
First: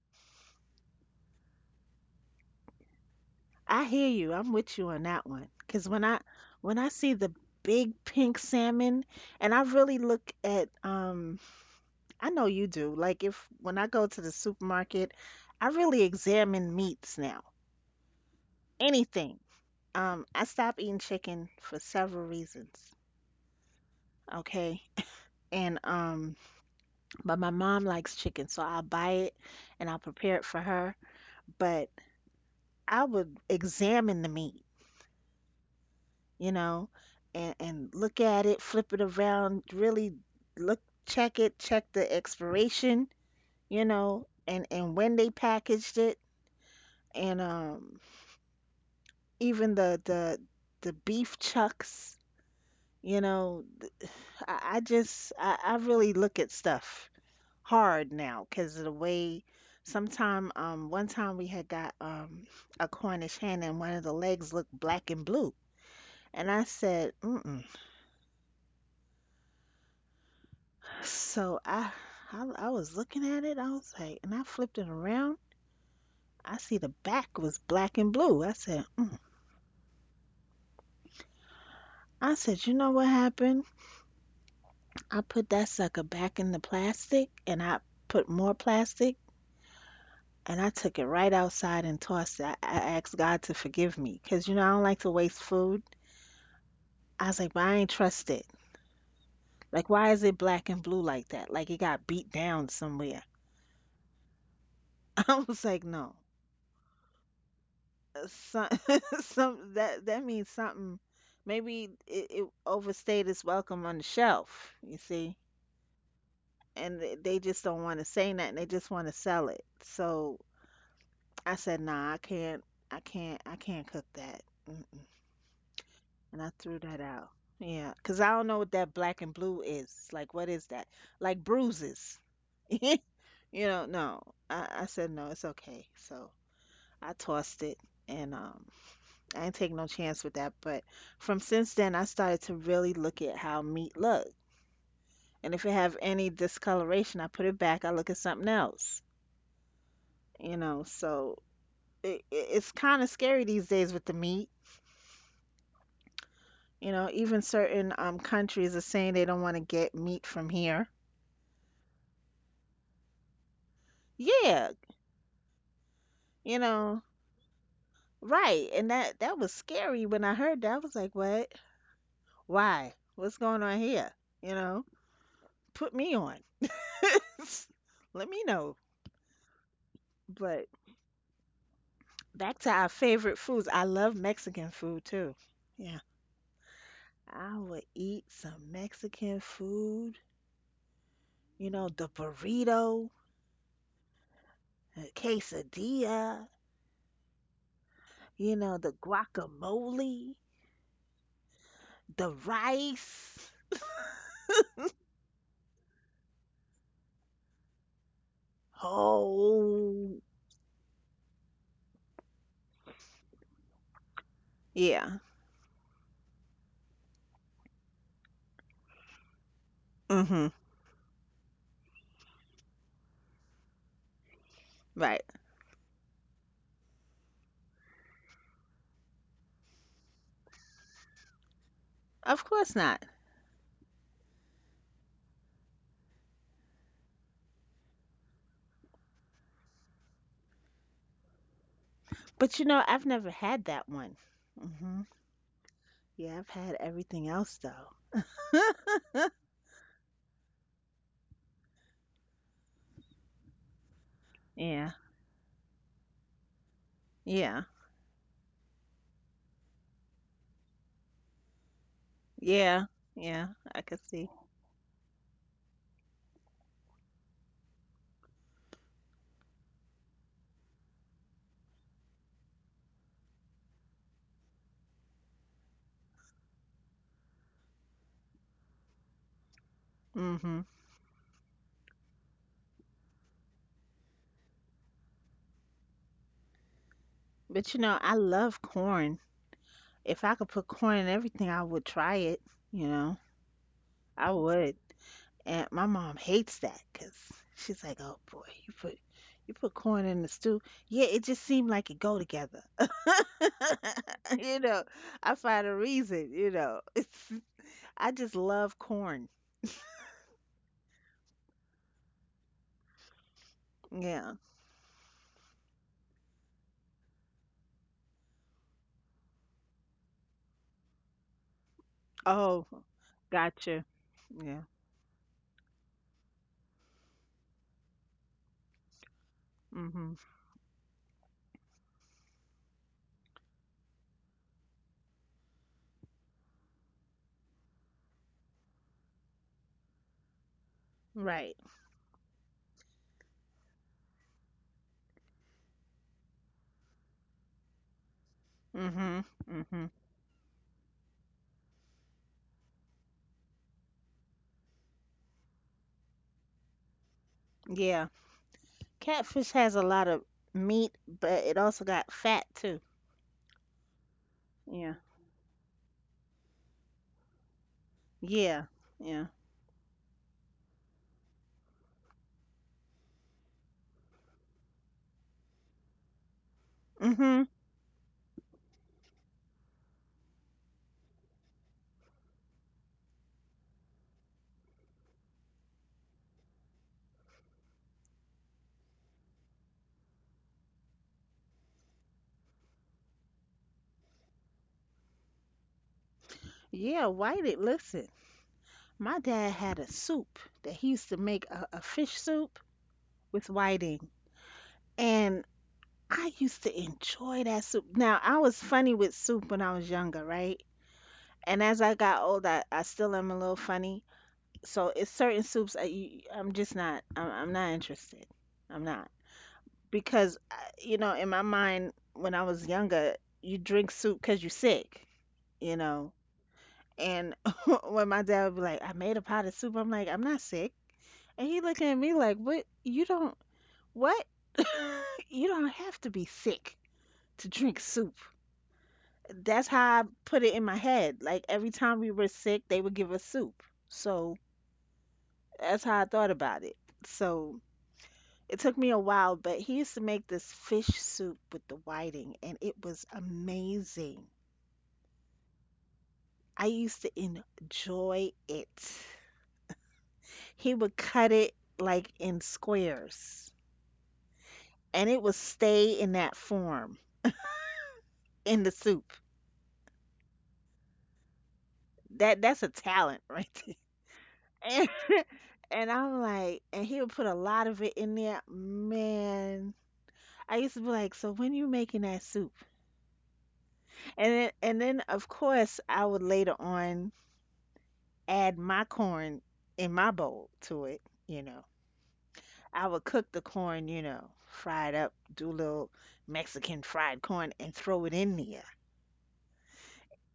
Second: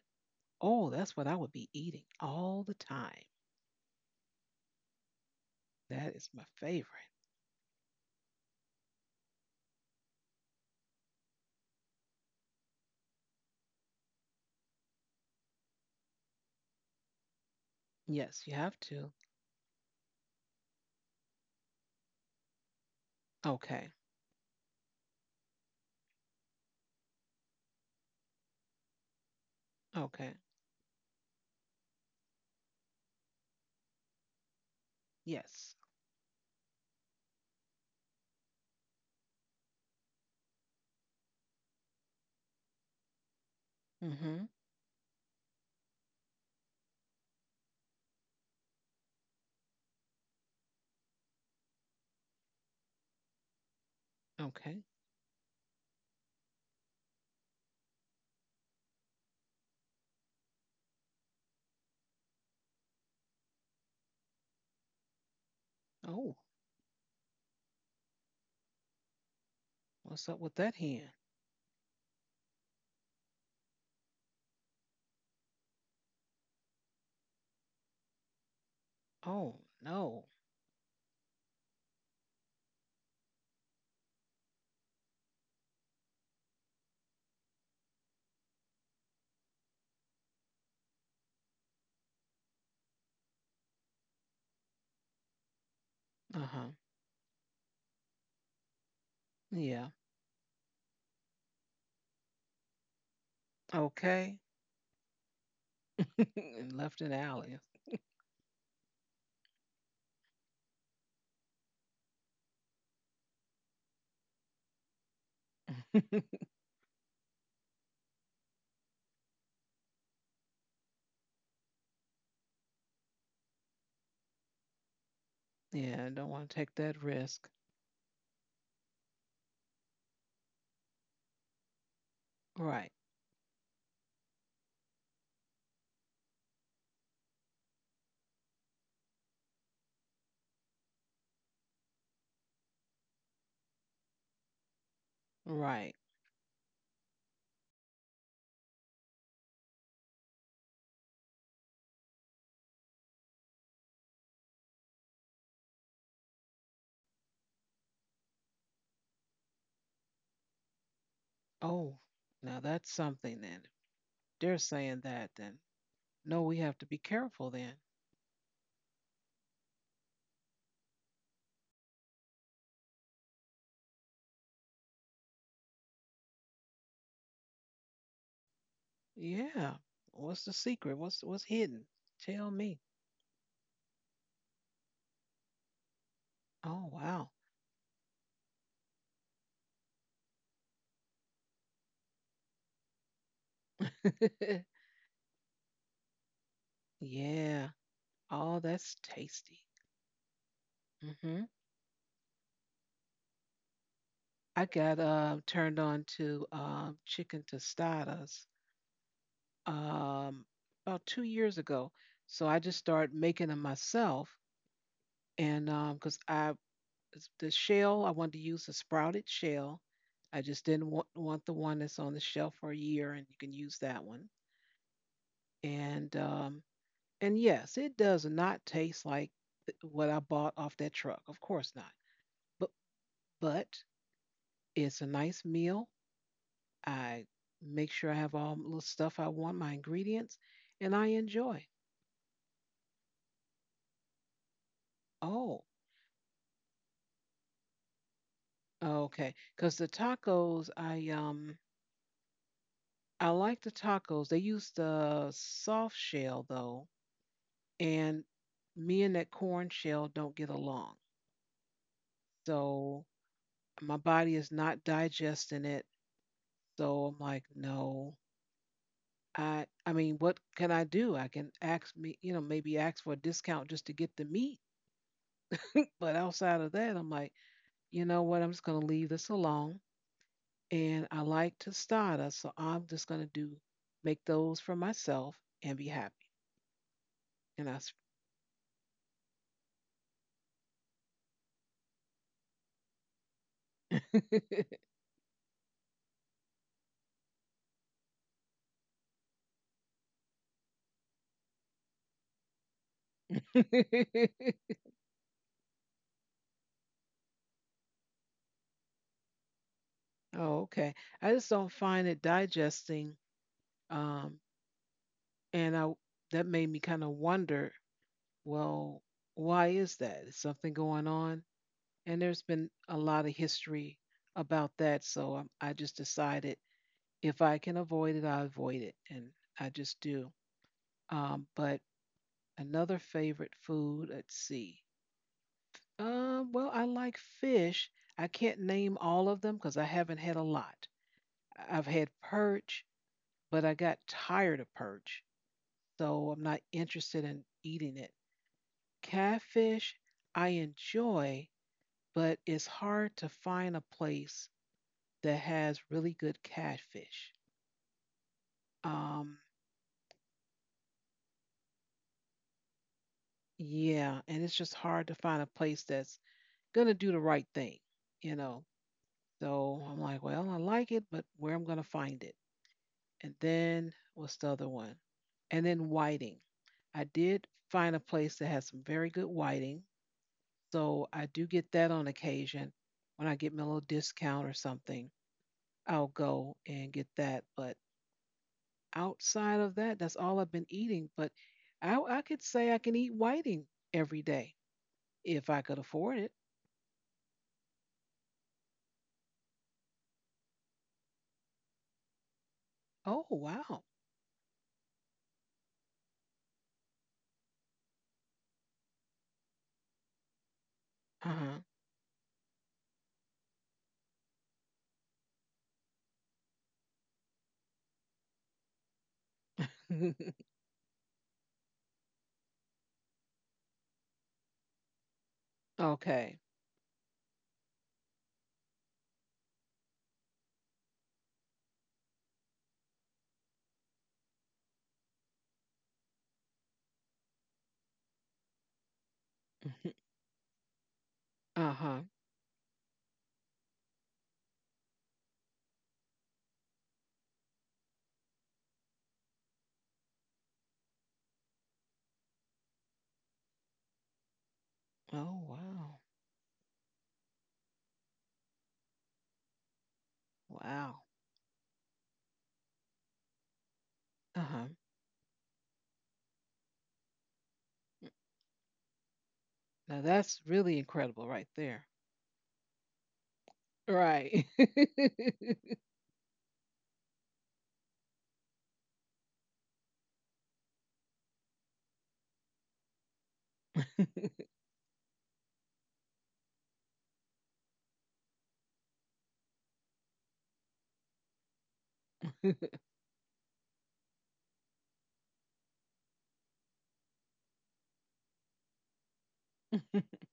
S1: oh, that's what I would be eating all the time.
S2: I hear you. I'm with you on that one. Cause when
S1: That
S2: I
S1: is my favorite.
S2: see the big pink salmon and I really look at I know you do. Like if when I go to the supermarket, I really examine meats now.
S1: Yes, you have to.
S2: Anything. I stopped eating chicken for several reasons.
S1: Okay.
S2: Okay. And but my mom likes chicken, so I'll buy it and I'll
S1: Okay.
S2: prepare it for her. But I would examine the meat,
S1: Yes.
S2: you know, and look at it, flip it around, really look, check it, check the expiration, you know,
S1: Mm-hmm.
S2: and when they packaged it, and even the beef chucks, you know, I, I
S1: Okay.
S2: just I, I really look at stuff hard now because of the way. Sometime, one time we had got a Cornish hen and one of the legs looked black and blue,
S1: Oh,
S2: and I said, mm.
S1: what's up with that hand?
S2: So I was looking at it. I was like, and I flipped it around. I see the back was black and blue.
S1: Oh no.
S2: I said, you know what happened? I put that sucker back in the plastic, and I put more plastic, and I took it right outside and tossed it. I asked God to forgive me, cause you know I don't like to waste food.
S1: Uh-huh.
S2: I was like, but I ain't trust it.
S1: Yeah.
S2: Like, why is it black and blue like that? Like it got beat down somewhere.
S1: Okay.
S2: I was like, no.
S1: And left an alley.
S2: Some, some that that means something. Maybe it overstayed its welcome on the shelf, you see, and they just don't want to say nothing. They just want to sell it. So I said, "Nah, I can't cook that." Mm-mm.
S1: Yeah, I don't
S2: And
S1: want to
S2: I
S1: take
S2: threw
S1: that
S2: that out.
S1: risk.
S2: Yeah, 'cause I don't know what that black and blue is. Like, what is that? Like bruises,
S1: Right.
S2: you know? No, I said no, it's okay. So I tossed it, and I ain't take no chance with that. But from since then, I started to really look at how meat look, and if it
S1: Right.
S2: have any discoloration, I put it back. I look at something else. So it's kind of scary these days with the meat. You know, even certain countries are saying they don't want to get meat from here.
S1: Oh, now that's something then. If they're
S2: Yeah,
S1: saying that then. No, we
S2: you
S1: have to be
S2: know,
S1: careful then.
S2: right. And that was scary when I heard that. I was like, what? Why? What's going on here? You know, put me on. Let me know.
S1: Yeah. What's the
S2: But
S1: secret? What's hidden? Tell
S2: back to
S1: me.
S2: our favorite foods. I love Mexican food too. Yeah,
S1: Oh wow.
S2: I would eat some Mexican food. You know, the burrito, the quesadilla,
S1: Yeah.
S2: you
S1: Oh,
S2: know, the
S1: that's tasty.
S2: guacamole,
S1: Mm-hmm.
S2: the rice.
S1: I got turned on to chicken tostadas
S2: Oh,
S1: um, about 2 years ago. So I just started making them myself,
S2: yeah.
S1: and because I the shell I wanted to use a sprouted shell, I
S2: Mm-hmm.
S1: just didn't want, the one that's on the shelf for a year, and you can use that one.
S2: Right.
S1: And um, and yes, it does not taste like what I bought off that truck. Of course not.
S2: Of
S1: But
S2: course not.
S1: but it's a nice meal. I make sure I have all the stuff I want, my ingredients, and I enjoy.
S2: But you know, I've never had that one. Mm-hmm.
S1: Oh,
S2: Yeah, I've had everything else though.
S1: okay. Because the tacos, I like the tacos. They use
S2: Yeah.
S1: the soft shell though,
S2: Yeah.
S1: and me and that corn shell don't get along.
S2: Yeah.
S1: So
S2: Yeah. I
S1: my
S2: could see.
S1: body is not digesting it. So I'm like, no. I mean, what can I do? I can ask me, you know, maybe ask for a discount just to get the meat. But outside of that, I'm like, you know what, I'm just going to leave this alone.
S2: Mm-hmm.
S1: And I like to start so I'm just going to do make those for myself and be happy. And
S2: But
S1: I,
S2: you
S1: s-
S2: know, I love corn. If I could put corn in everything, I would try it. You know, I would. And my mom hates that because she's like, "Oh boy, you put corn in the stew." Yeah, it just seemed like it go together. You know, I find a reason. You know, it's I just love corn.
S1: oh, okay. I just don't find it digesting.
S2: Yeah.
S1: Um, and I That made me kind of wonder, well, why is that? Is something going on? And there's
S2: Oh,
S1: been a lot of
S2: gotcha.
S1: history
S2: Yeah.
S1: about that, so I just decided if I can avoid it, I avoid it, and I just
S2: Mhm.
S1: do. But Another favorite food, let's see. Well, I like fish. I can't name all of them because I haven't had a lot.
S2: Right.
S1: I've had perch, but I got tired of perch, so I'm not interested in eating it.
S2: Mhm. Mhm.
S1: Catfish, I enjoy, but it's hard to find a place that has really good catfish.
S2: Yeah.
S1: Um,
S2: Catfish has a lot of meat, but it also got fat too.
S1: yeah, and it's just
S2: Yeah.
S1: hard to find a place that's gonna do the right thing, you
S2: Yeah.
S1: know.
S2: Yeah.
S1: So I'm like, well, I like it, but where I'm going to find it? And then what's the other one? And then whiting. I
S2: Mm-hmm.
S1: did find a place that has some very good whiting. So I do get that on occasion. When I get me a little discount or something, I'll go and get that. But outside of that, that's all I've been eating. But I could say I can eat whiting every day if I could afford it.
S2: Yeah, whitey, listen. My dad had a soup that he used to make a fish soup
S1: Oh,
S2: with
S1: wow.
S2: whiting. And I used to enjoy that soup. Now, I was funny with soup when I was younger, right?
S1: Uh
S2: And as I got older, I still am a little funny. So it's certain soups I'm just not, I'm not interested. I'm not.
S1: huh.
S2: Because you know, in my mind, when I was younger, you drink soup because you're sick, you know
S1: Okay.
S2: and when my dad would be like, I made a pot of soup, I'm like, I'm not sick, and he looking at me like, what? You don't, what? You don't have to be sick to drink soup. That's how I put it in my head. Like, every
S1: Uh
S2: time
S1: huh.
S2: we were sick they would give us soup. So that's how I thought about it. So it took me a while, but he used to make this fish soup with the whiting, and it was amazing.
S1: Oh, wow.
S2: I used to enjoy it. He would
S1: Wow.
S2: cut it like in squares,
S1: Uh huh.
S2: and it would stay in that form in the soup.
S1: Now that's really incredible right there.
S2: That's a talent right there.
S1: Right.
S2: And, and I'm like, and he would put a lot of it in there. Man, I used to be like, so when you making that soup? And then of course I would later on add my corn in my bowl to it, you know. I would cook the corn, you know, fry it up, do a little Mexican fried corn and throw it in there.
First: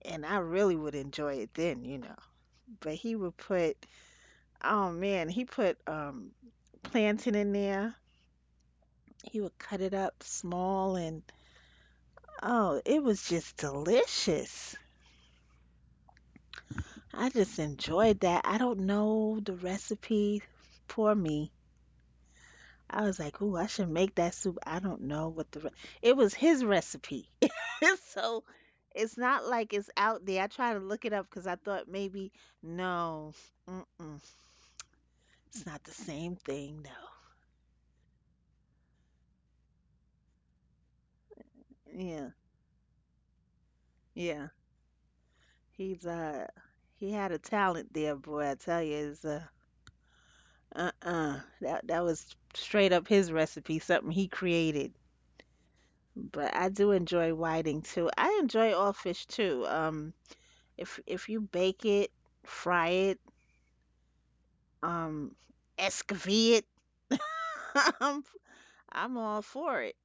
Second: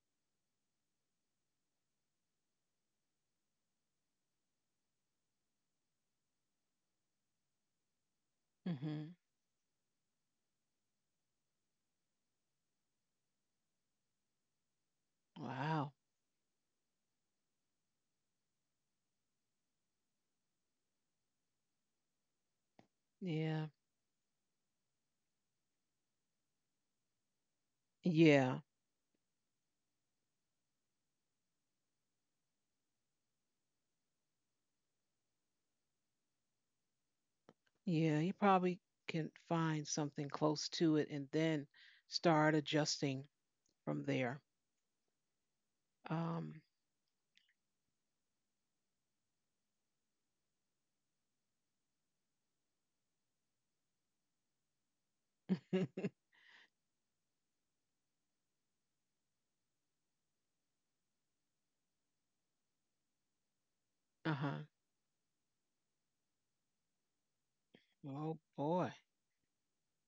S2: And I really would enjoy it then. But he would put, oh man, he put plantain in there.
S1: Hmm.
S2: He would cut it up small and oh, it was just delicious.
S1: Wow.
S2: I just enjoyed that. I don't know the recipe. Poor me. I was like, "Ooh,
S1: Yeah.
S2: I should make that soup." I don't know what the re it was his recipe. So
S1: Yeah.
S2: it's not like it's out there. I tried to look it up because I thought maybe no. Mm-mm. It's not the same thing, no.
S1: Yeah. You probably can find something close to it and then
S2: Yeah.
S1: start adjusting from there.
S2: Yeah. He's uh
S1: Um,
S2: he had a talent there, boy. I tell you, is uh-uh. That was straight up his recipe, something he created.
S1: uh
S2: But I do enjoy whiting too. I enjoy all fish too. If you bake it, fry it,
S1: huh.
S2: Um, excavate. I'm
S1: Oh boy.
S2: I'm all for it.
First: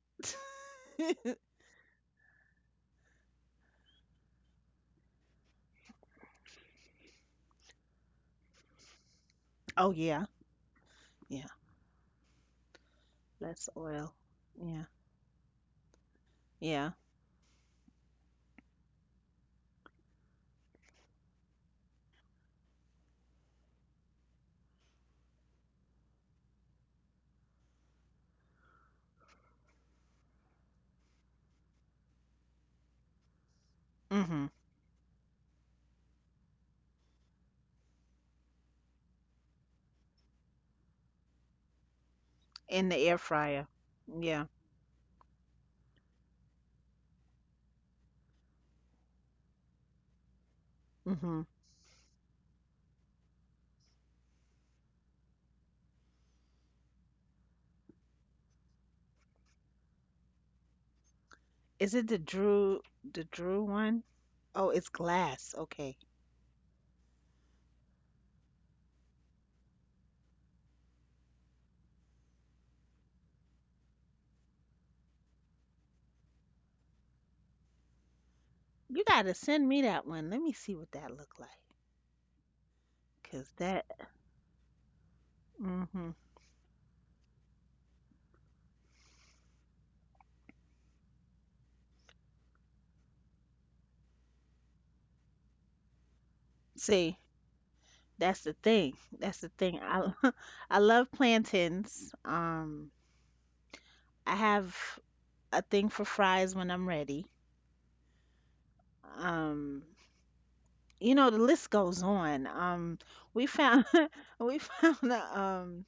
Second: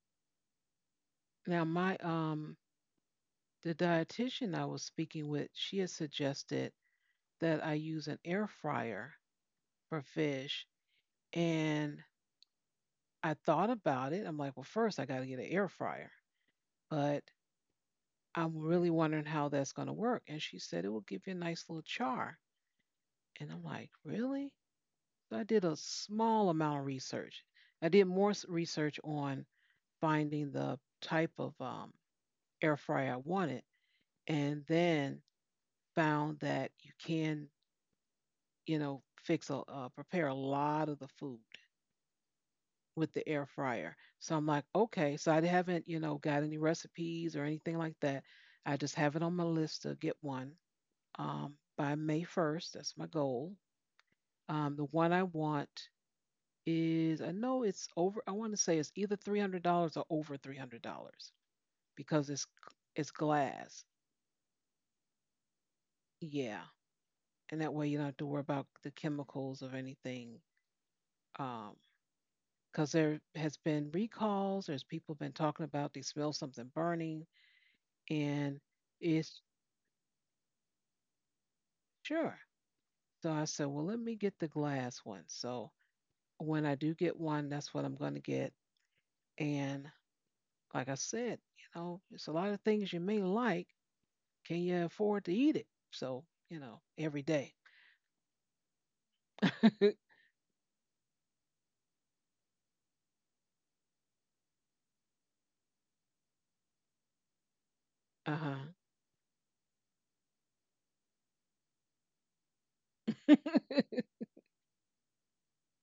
S1: Now my the dietitian I was speaking with, she had suggested that I use an air fryer
S2: Oh
S1: for
S2: yeah,
S1: fish
S2: yeah.
S1: and I
S2: Less
S1: thought about
S2: oil.
S1: it. I'm like, well,
S2: Yeah,
S1: first I got to get an air fryer,
S2: yeah.
S1: but I'm really wondering how that's going to work. And she said it will give you a nice little char. And I'm like, really? So I did a small amount of research. I did more research on finding the type of air fryer I wanted,
S2: Mhm.
S1: and then found that you can, you know, fix a prepare a lot of the food
S2: In the air
S1: with the air
S2: fryer.
S1: fryer. So
S2: Yeah.
S1: I'm like, okay. So I haven't, you know, got any recipes or anything like that. I just have it on my list to get one
S2: Mhm.
S1: by May 1st. That's my goal. The one I want is, I know it's over, I want to say it's either $300 or over $300
S2: Is it the
S1: because it's
S2: Drew
S1: it's glass.
S2: one? Oh, it's glass. Okay.
S1: Yeah. And that way you don't have to worry about the chemicals of anything. Um, because there has been recalls. There's people been talking about they smell something burning. And
S2: You gotta
S1: it's
S2: send me that one. Let me see what that look like.
S1: Sure. So I
S2: Cause
S1: said,
S2: that.
S1: well, let me get the glass one. So
S2: Mhm.
S1: when I do get one, that's what I'm going to get. And like I said, you know, it's a lot of things you may like. Can you afford to eat it? So, you know,
S2: See,
S1: every day.
S2: that's the thing. That's the thing.
S1: Uh
S2: I I love plantains. I have a thing for fries when I'm ready.
S1: huh.
S2: um you know, the list goes on. We found we found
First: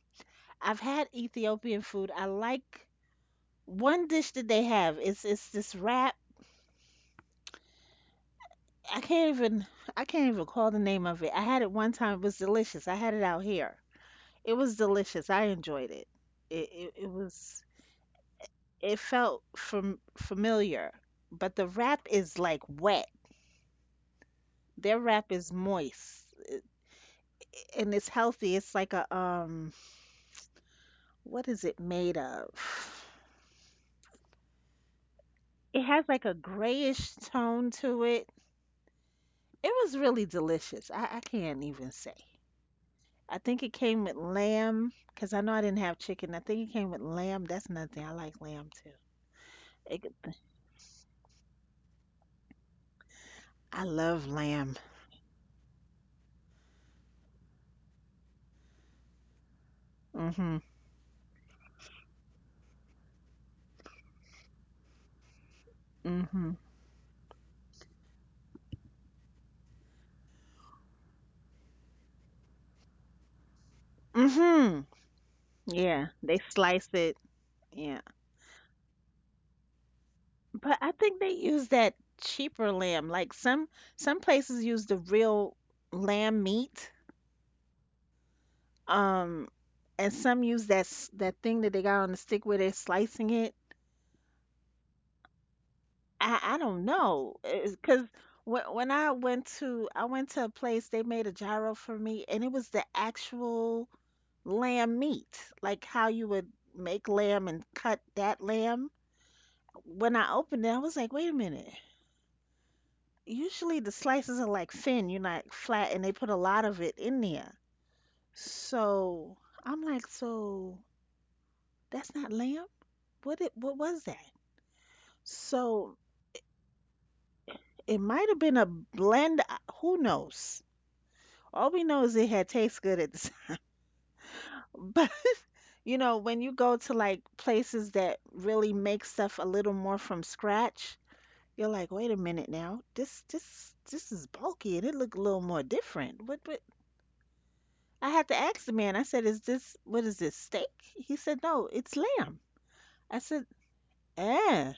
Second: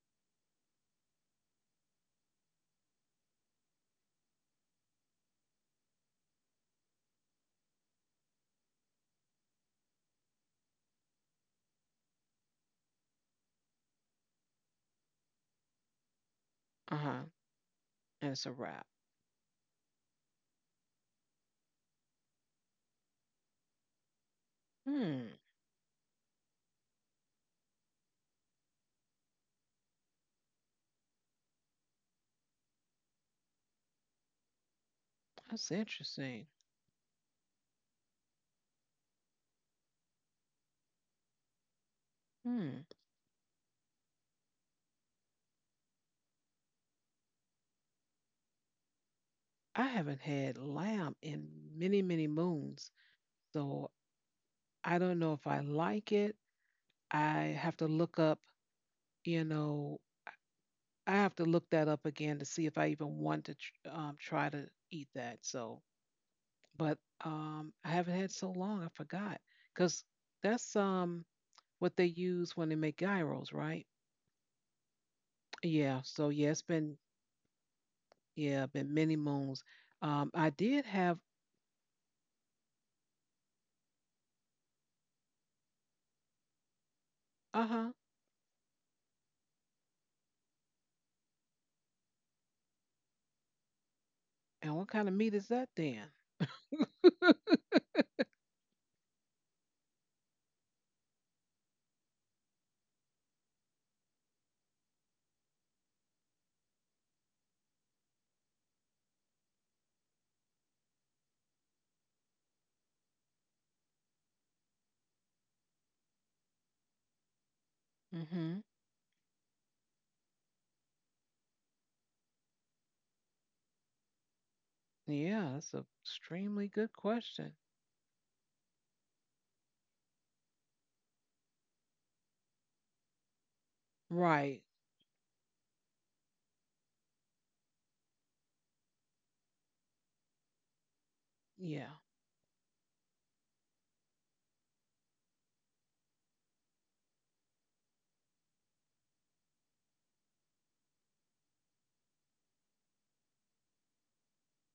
S2: I've had Ethiopian food. I like one dish that they have. It's this wrap. I can't even i can't even call the name of it. I had it one time. It was delicious. I had it out here. It was delicious. I enjoyed it.
S1: Uh
S2: It
S1: huh.
S2: was.
S1: And it's a wrap.
S2: It felt familiar. But the wrap is like wet. Their wrap
S1: Hmm.
S2: is moist, and it's healthy. It's like a, what is it made of?
S1: That's
S2: It has like a
S1: interesting.
S2: grayish tone to it. It was really delicious. I can't even say.
S1: Hmm.
S2: I think it came with lamb because I know I didn't have chicken. I think it came with lamb. That's another thing. I like lamb too.
S1: I
S2: It,
S1: haven't
S2: could-
S1: had lamb in many, many moons.
S2: I
S1: So
S2: love lamb.
S1: I don't know if I like it. I have to look up, you know,
S2: Mhm.
S1: I have to look that up again to see if I even want to try to eat that. So,
S2: Mhm.
S1: but I haven't had so long, I forgot. Because that's what they use when they make gyros, right?
S2: Mhm.
S1: Yeah.
S2: Yeah,
S1: So
S2: they
S1: yeah, it's
S2: slice
S1: been
S2: it. Yeah,
S1: yeah, been many moons. I
S2: but
S1: did
S2: I
S1: have
S2: think they use that cheaper lamb. Like some places use the real lamb meat.
S1: uh huh.
S2: Um, and some use that thing that they got on the stick where they're slicing it.
S1: And what kind of meat is that then?
S2: I don't know, because when I went to a place they made a gyro for me, and it was the actual lamb meat, like how you would make lamb and cut that lamb. When I opened it, I was like, wait a minute. Usually the slices are like thin, you're not flat, and they put a lot of it in there.
S1: Mm-hmm.
S2: So I'm like, so that's not lamb? What was that?
S1: Yeah, that's an
S2: So
S1: extremely good question.
S2: it might have been a blend. Who knows? All we know is it had taste good at the time.
S1: Right.
S2: But you know, when you go to like places that really make stuff a little more from scratch, you're like,
S1: Yeah.
S2: wait a minute now, this is bulky and it look a little more different. What, but I had to ask the man, I said, Is this what is this, steak? He said, no, it's lamb. I said, eh.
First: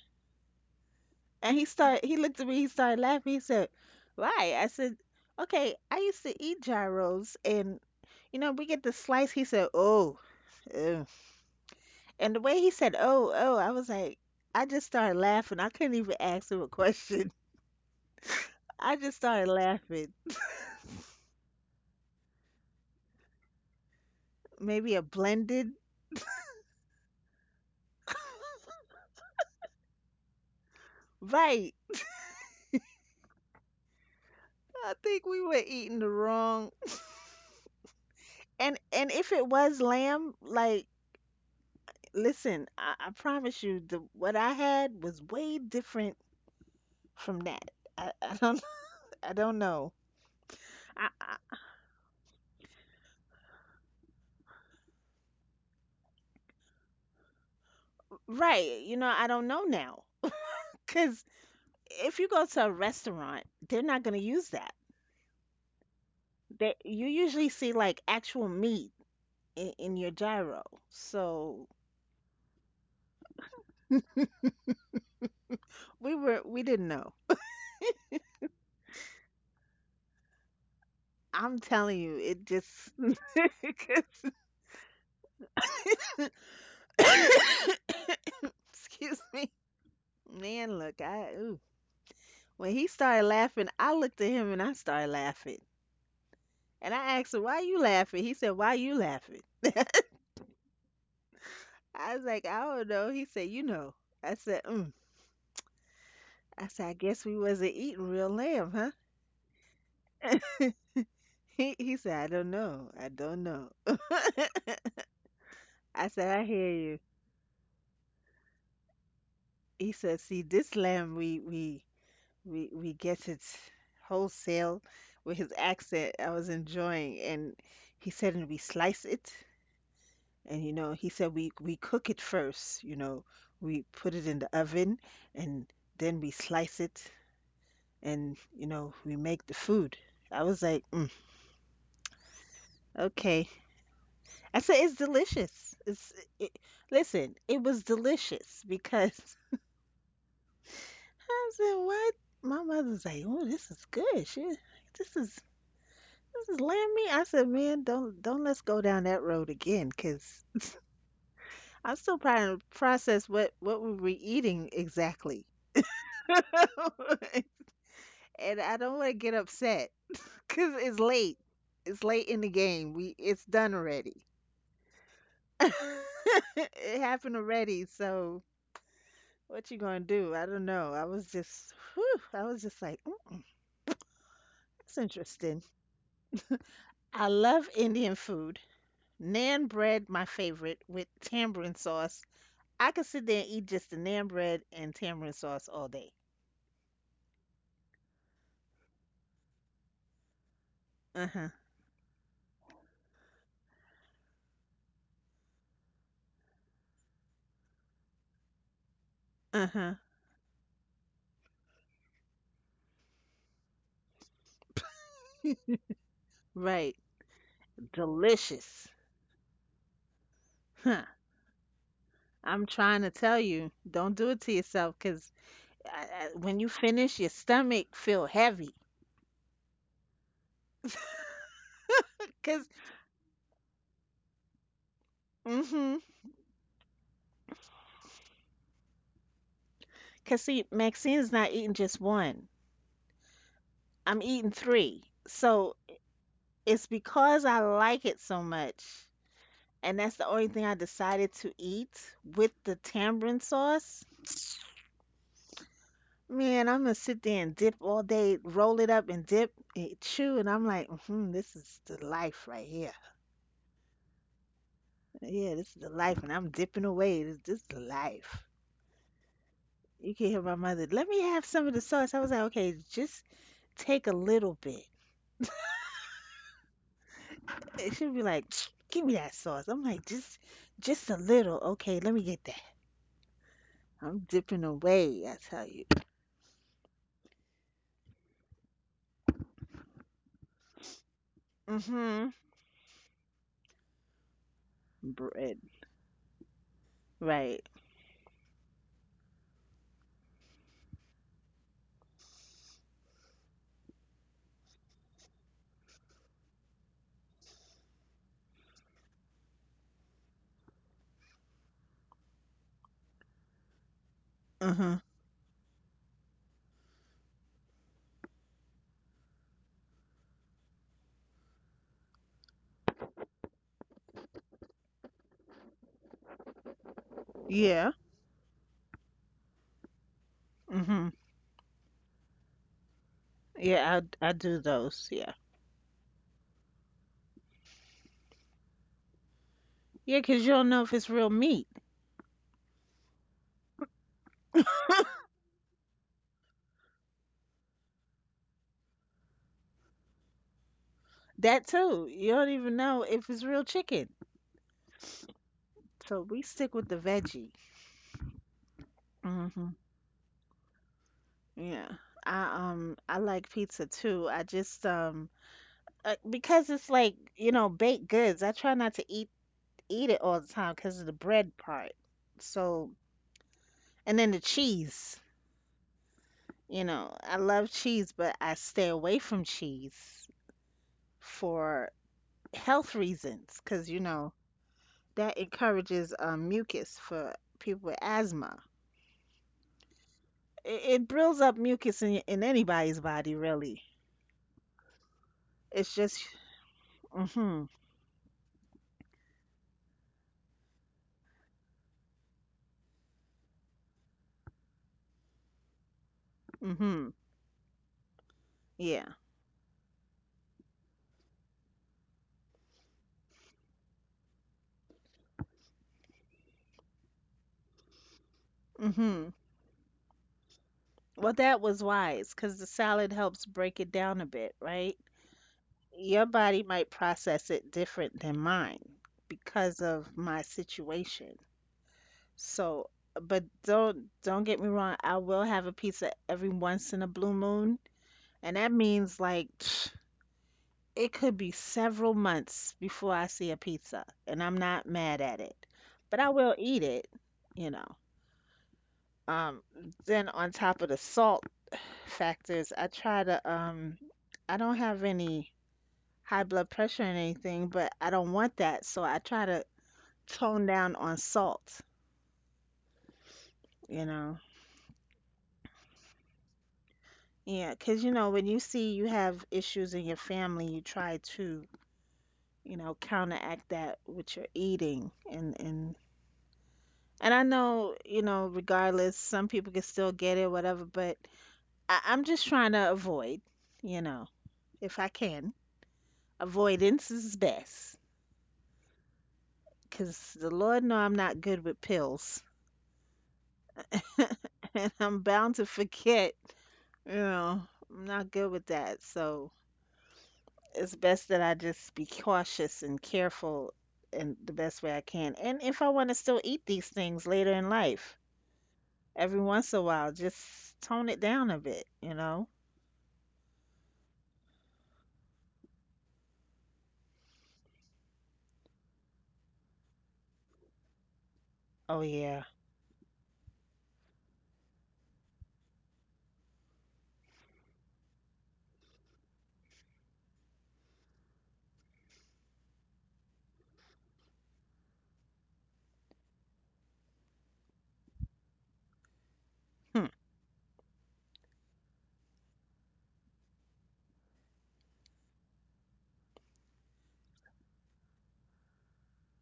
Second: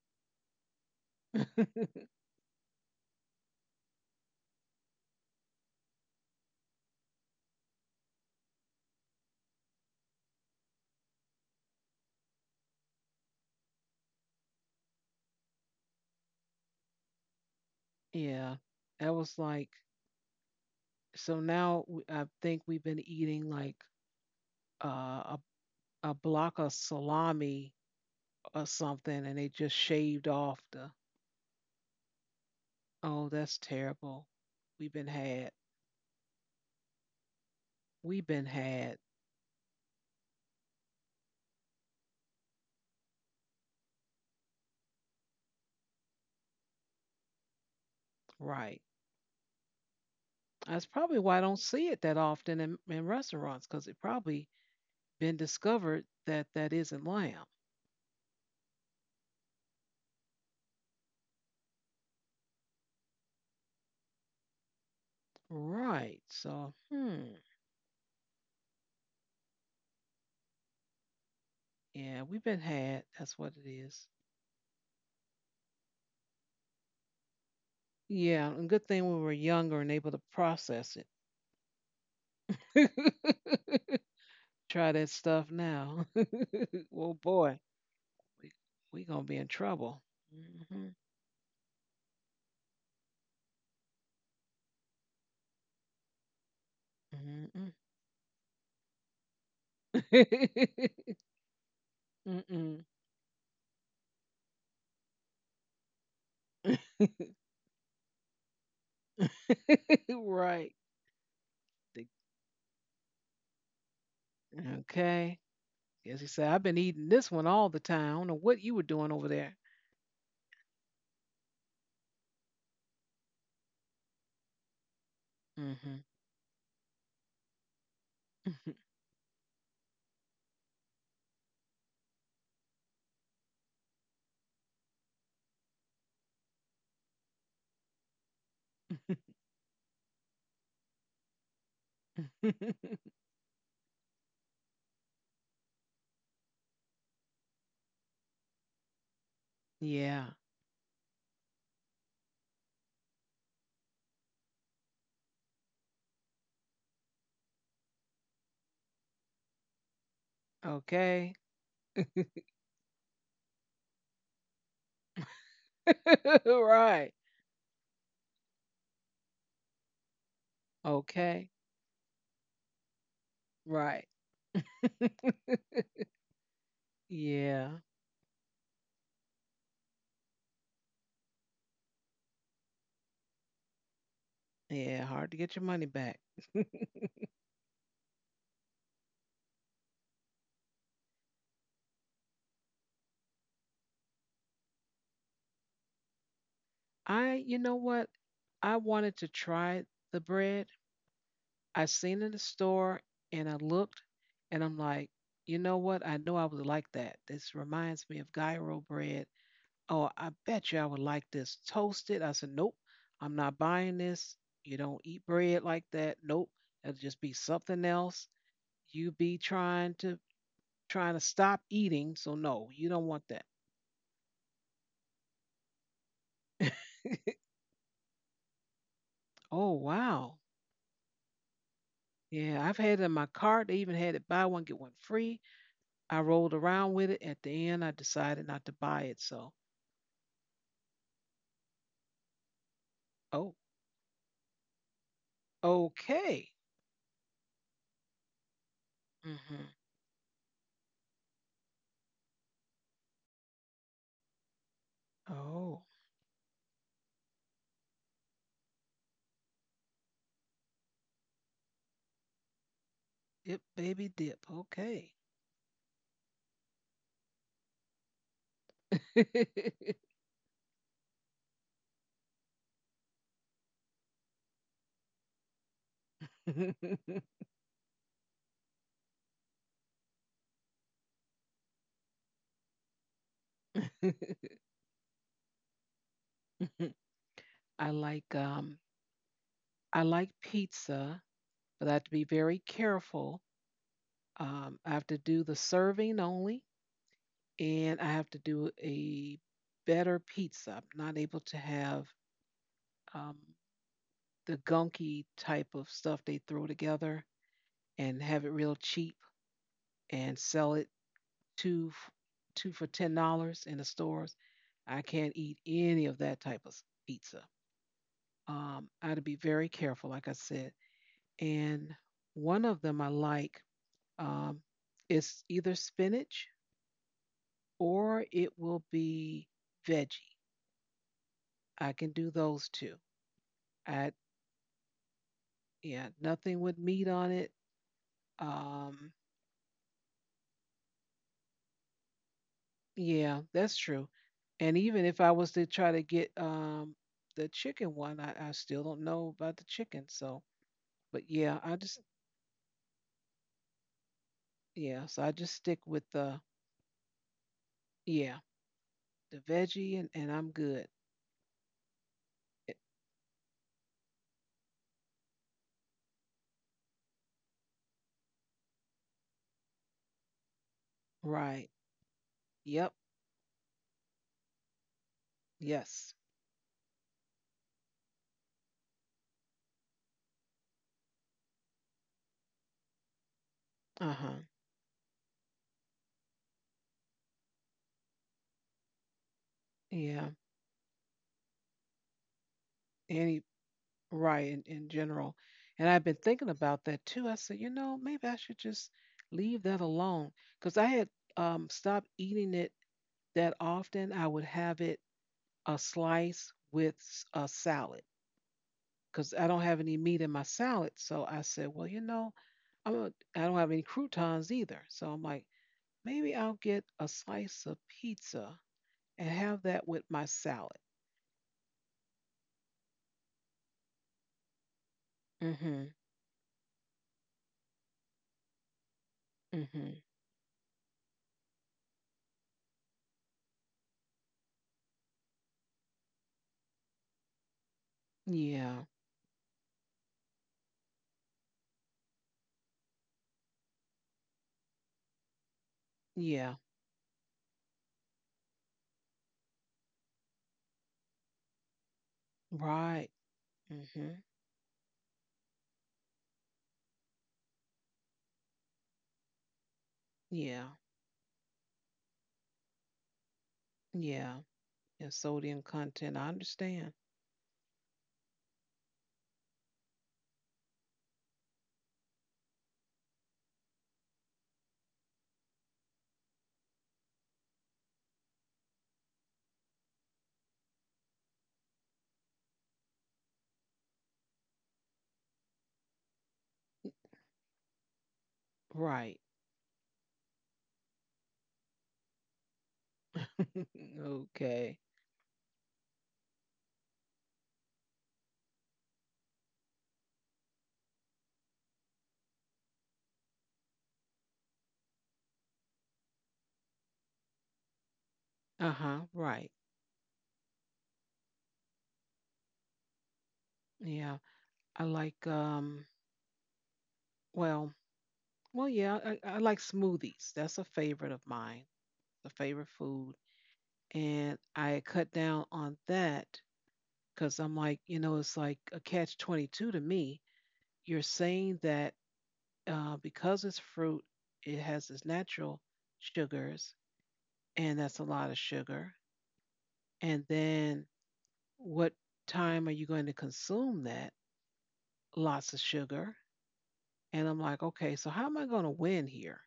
S2: And he looked at me, he started laughing. He said, why? I said, okay, I used to eat gyros and, you know, we get the slice. He said, oh, ugh. And the way he said, oh, oh, I was like, I just started laughing. I couldn't even ask him a question.
S1: Yeah.
S2: I
S1: That
S2: just
S1: was
S2: started
S1: like
S2: laughing.
S1: so now I think we've been eating like
S2: Maybe a
S1: a
S2: blended,
S1: block of salami or something, and they just shaved off the.
S2: right?
S1: Oh, that's terrible. We've
S2: I
S1: been
S2: think we
S1: had.
S2: were eating the wrong.
S1: We've been
S2: And
S1: had.
S2: and if it was lamb, like, listen, I promise you, the what I had was way different from that. I, I don't
S1: Right.
S2: I don't know.
S1: That's
S2: I,
S1: probably why I
S2: I,
S1: don't see it that often in restaurants because it probably been discovered that that isn't lamb.
S2: right. You know, I don't know now. Because if you go to a restaurant, they're not going to use that.
S1: Right. So,
S2: You
S1: hmm.
S2: usually see like actual meat in your gyro. So
S1: Yeah, we've been had. That's what it is.
S2: we didn't know.
S1: Yeah, and good thing we were younger and able to process
S2: I'm telling you, it
S1: it.
S2: just, 'cause-
S1: Try that stuff now. Well, boy, we, we gonna
S2: excuse
S1: be in
S2: me.
S1: trouble.
S2: Man,
S1: Mhm,
S2: look, I, ooh. When he started laughing, I looked at him and I started laughing. And I asked him, why
S1: mhm,
S2: you laughing? He said, why you laughing?
S1: mm.
S2: I was like, I
S1: Mm-mm.
S2: don't know. He said, you know. I said, mm. I said, I guess we wasn't eating real lamb, huh?
S1: Right.
S2: He
S1: The-
S2: he said, I don't know. I don't know.
S1: Okay.
S2: I
S1: As he
S2: said,
S1: said,
S2: I
S1: I've been
S2: hear
S1: eating
S2: you.
S1: this one all the time. I don't know what you were doing over there.
S2: He said, see, this lamb we get it wholesale, with his
S1: Hmm.
S2: accent. I was enjoying, and he said, and we slice it, and you know, he said we cook it first. You know, we put it in the oven, and then we slice it, and you know we make the food. I was like, mm, okay. I said, it's delicious. It, listen, it was delicious, because
S1: Yeah.
S2: I said, what? My mother's like, oh, this is good, she, this is this is lamb meat. I said, man, don't let's go down that road again, because
S1: Okay.
S2: I'm still trying to process what we were eating exactly.
S1: Right.
S2: And I don't want to get upset because it's late
S1: Okay.
S2: it's late in the game. We it's done
S1: Right.
S2: already. It happened
S1: Yeah.
S2: already, so what you gonna do? I don't know. I was just, whew, I was just like, "Mm,
S1: Yeah.
S2: that's
S1: Hard to get your
S2: interesting."
S1: money back.
S2: I love Indian food. Naan bread, my favorite, with tamarind sauce. I could sit there and eat just the naan bread and tamarind sauce all day.
S1: I, you know what? I wanted to try the bread
S2: Uh huh.
S1: I seen in the store and I looked and I'm like, you know what? I know I would like that. This reminds me of gyro bread.
S2: Uh huh.
S1: Oh, I bet you I would like this toasted. I said, nope, I'm not buying this. You don't eat bread like that. Nope, it'll
S2: Right.
S1: just be something else.
S2: Delicious.
S1: You be trying to Trying
S2: Huh.
S1: to stop eating, so no,
S2: I'm
S1: you don't
S2: trying
S1: want
S2: to
S1: that.
S2: tell you, don't do it to yourself, cause when you finish, your stomach feel heavy.
S1: Oh wow, yeah,
S2: because
S1: I've had it in my cart. They even had it buy one get one free. I rolled around with it. At the end, I decided not to buy it. So,
S2: Cause see, Maxine's not eating just one.
S1: oh,
S2: I'm eating three. So
S1: okay.
S2: it's because I like it so much.
S1: Mm-hmm.
S2: And that's the only thing I decided to eat with the tamarind sauce.
S1: Oh,
S2: Man, I'm gonna sit there and dip all day, roll it up and dip and chew, and I'm like, hmm, this is the life right here.
S1: dip, baby, dip. Okay.
S2: Yeah, this is the life, and I'm dipping away. This is the life. You can hear my mother, let me have some of the sauce. I was like, okay, just take a little bit. She'll be like, "Give me that sauce." I'm like, just a little." Okay, let me get that. I'm dipping away. I tell you.
S1: I like um, I like pizza, but I have to
S2: Mhm.
S1: be very careful. I have to do the
S2: Bread.
S1: serving only,
S2: Right.
S1: and I have to do a better pizza. I'm not able to have um, the gunky type of stuff they throw together and have it real cheap and sell it two two for $10 in the stores. I
S2: Mhm.
S1: can't eat any of that type of pizza. I had to be very careful, like I said. And one of them I like um, is either spinach
S2: Yeah.
S1: or it will be veggie.
S2: Mhm.
S1: I can do those two.
S2: Yeah.
S1: I
S2: I do those. Yeah.
S1: Yeah, nothing with meat on it. Um.
S2: Yeah, 'cause you don't know if it's real meat.
S1: Yeah, that's true. And even if I was to try to get the chicken one, I still don't know about the chicken. So, but yeah,
S2: That
S1: I just
S2: too. You don't even know if it's real chicken.
S1: yeah, so I just stick with
S2: So
S1: the
S2: we stick with the veggie.
S1: yeah, the
S2: Mhm.
S1: veggie and I'm good.
S2: Yeah.
S1: Eh.
S2: I like pizza too. I just because it's like, you know, baked goods. I try not to eat it all the time because of the bread
S1: Right.
S2: part.
S1: Yep.
S2: So, and then the cheese.
S1: Yes.
S2: You know, I love cheese, but I stay away from cheese for health reasons because, you know,
S1: Uh-huh.
S2: that encourages mucus for people with asthma.
S1: Yeah.
S2: It builds up mucus in anybody's body,
S1: Any
S2: really.
S1: right in general. And
S2: It's
S1: I've been
S2: just,
S1: thinking about that too. I said, you
S2: mm-hmm,
S1: know, maybe I should just leave that alone because I had stopped eating it that often. I would have it a slice with
S2: mm-hmm,
S1: a salad
S2: yeah,
S1: because I don't have any meat in my salad. So I said, well, you know, I don't have any croutons either. So I'm like, maybe I'll get a slice of pizza
S2: mm-hmm.
S1: and have that with my salad.
S2: Well, that was wise because the salad helps break it down a bit, right?
S1: Mhm.
S2: Your body might process it different than mine because
S1: Mhm.
S2: of my situation. So, but don't get me wrong, I will have a pizza every once in a blue moon, and that
S1: Yeah.
S2: means like it could be several months before I see a pizza, and I'm not mad at it. But I will
S1: Yeah.
S2: eat it, you know. Um, then on top of the salt factors, I
S1: Right.
S2: try to
S1: Mhm.
S2: I don't have any high blood pressure and anything, but I don't want that. So I try to tone
S1: Yeah.
S2: down on salt, you know.
S1: Yeah, and sodium content. I understand.
S2: Yeah, 'cause you know, when you see you have issues in your family, you try to, you know, counteract that with your eating and I know, you know, regardless, some people can still get it, whatever, but I'm just trying to avoid, you know, if I can. Avoidance is best.
S1: Right.
S2: 'Cause the Lord know I'm not good with pills
S1: Okay.
S2: and I'm bound to forget. Yeah, I'm not good with that. So it's best that I just be cautious and careful in the best way I can. And if I want to still eat these things later in life,
S1: Uh huh.
S2: every
S1: Right.
S2: once in a while, just tone it down a bit, you know?
S1: Yeah. I like. Well. Well, yeah, I like smoothies. That's a favorite of mine,
S2: Oh,
S1: a
S2: yeah.
S1: favorite food. And I cut down on that because I'm like, you know, it's like a catch 22 to me. You're saying that because it's fruit, it has its natural sugars, and that's a lot of sugar.
S2: Hmm.
S1: And then what time are you going to consume that? Lots of sugar. And I'm like, okay, so how am I going to win here?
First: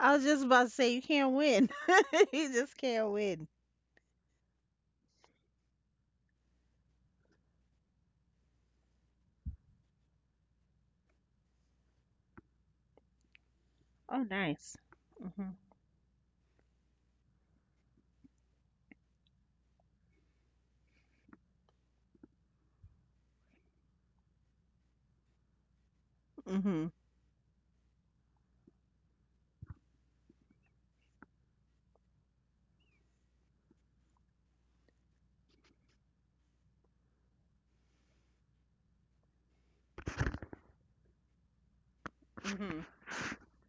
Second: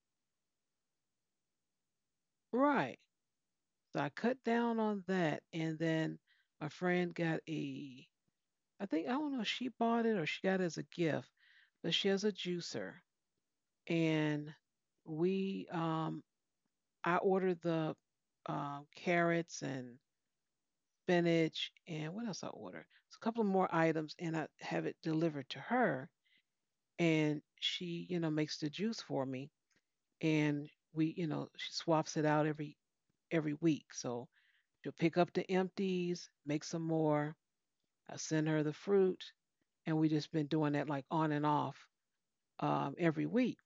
S2: I was just about to say, you can't win. You just
S1: Right.
S2: can't win.
S1: So I cut down on that, and then my friend got I think I don't know, if she bought it or she got it as a gift, but she has a juicer,
S2: Oh,
S1: and
S2: nice.
S1: we, I ordered the carrots and spinach, and what else I ordered? It's a couple of more items, and I have it delivered to her,
S2: Hmm hmm.
S1: and she, you know, makes the juice for me, and we, you know, she swaps it out every week, so. She'll pick up the empties, make some more, I send her the fruit, and we just been doing that like on and off,
S2: Hmm
S1: every week,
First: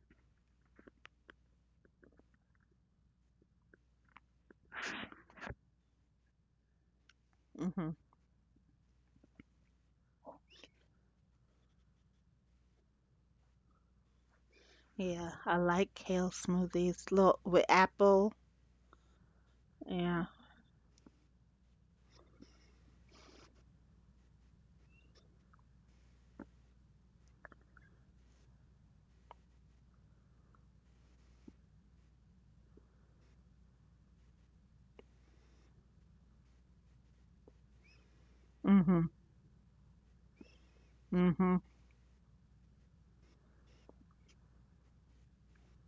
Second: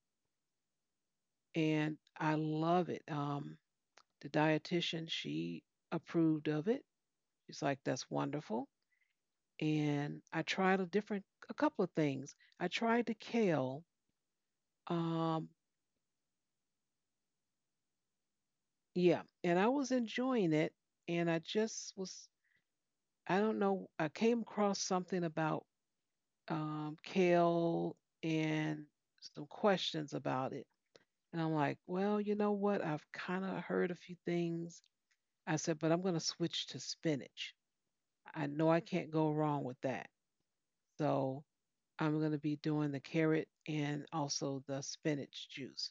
S1: and I love it. The dietitian she approved of it. She's like,
S2: hmm.
S1: "That's wonderful." And I tried a couple of things. I tried the kale.
S2: Yeah,
S1: Um,
S2: I like kale smoothies. Look, with apple.
S1: yeah, and I was
S2: Yeah.
S1: enjoying it, and I just was. I don't know. I came across something about, kale and some questions about it. And I'm like, well, you know what? I've kind of heard a few things. I said, but I'm going to switch to spinach. I know I
S2: Hmm
S1: can't go wrong with that. So
S2: hmm.
S1: I'm going to be doing the carrot and also the spinach juice.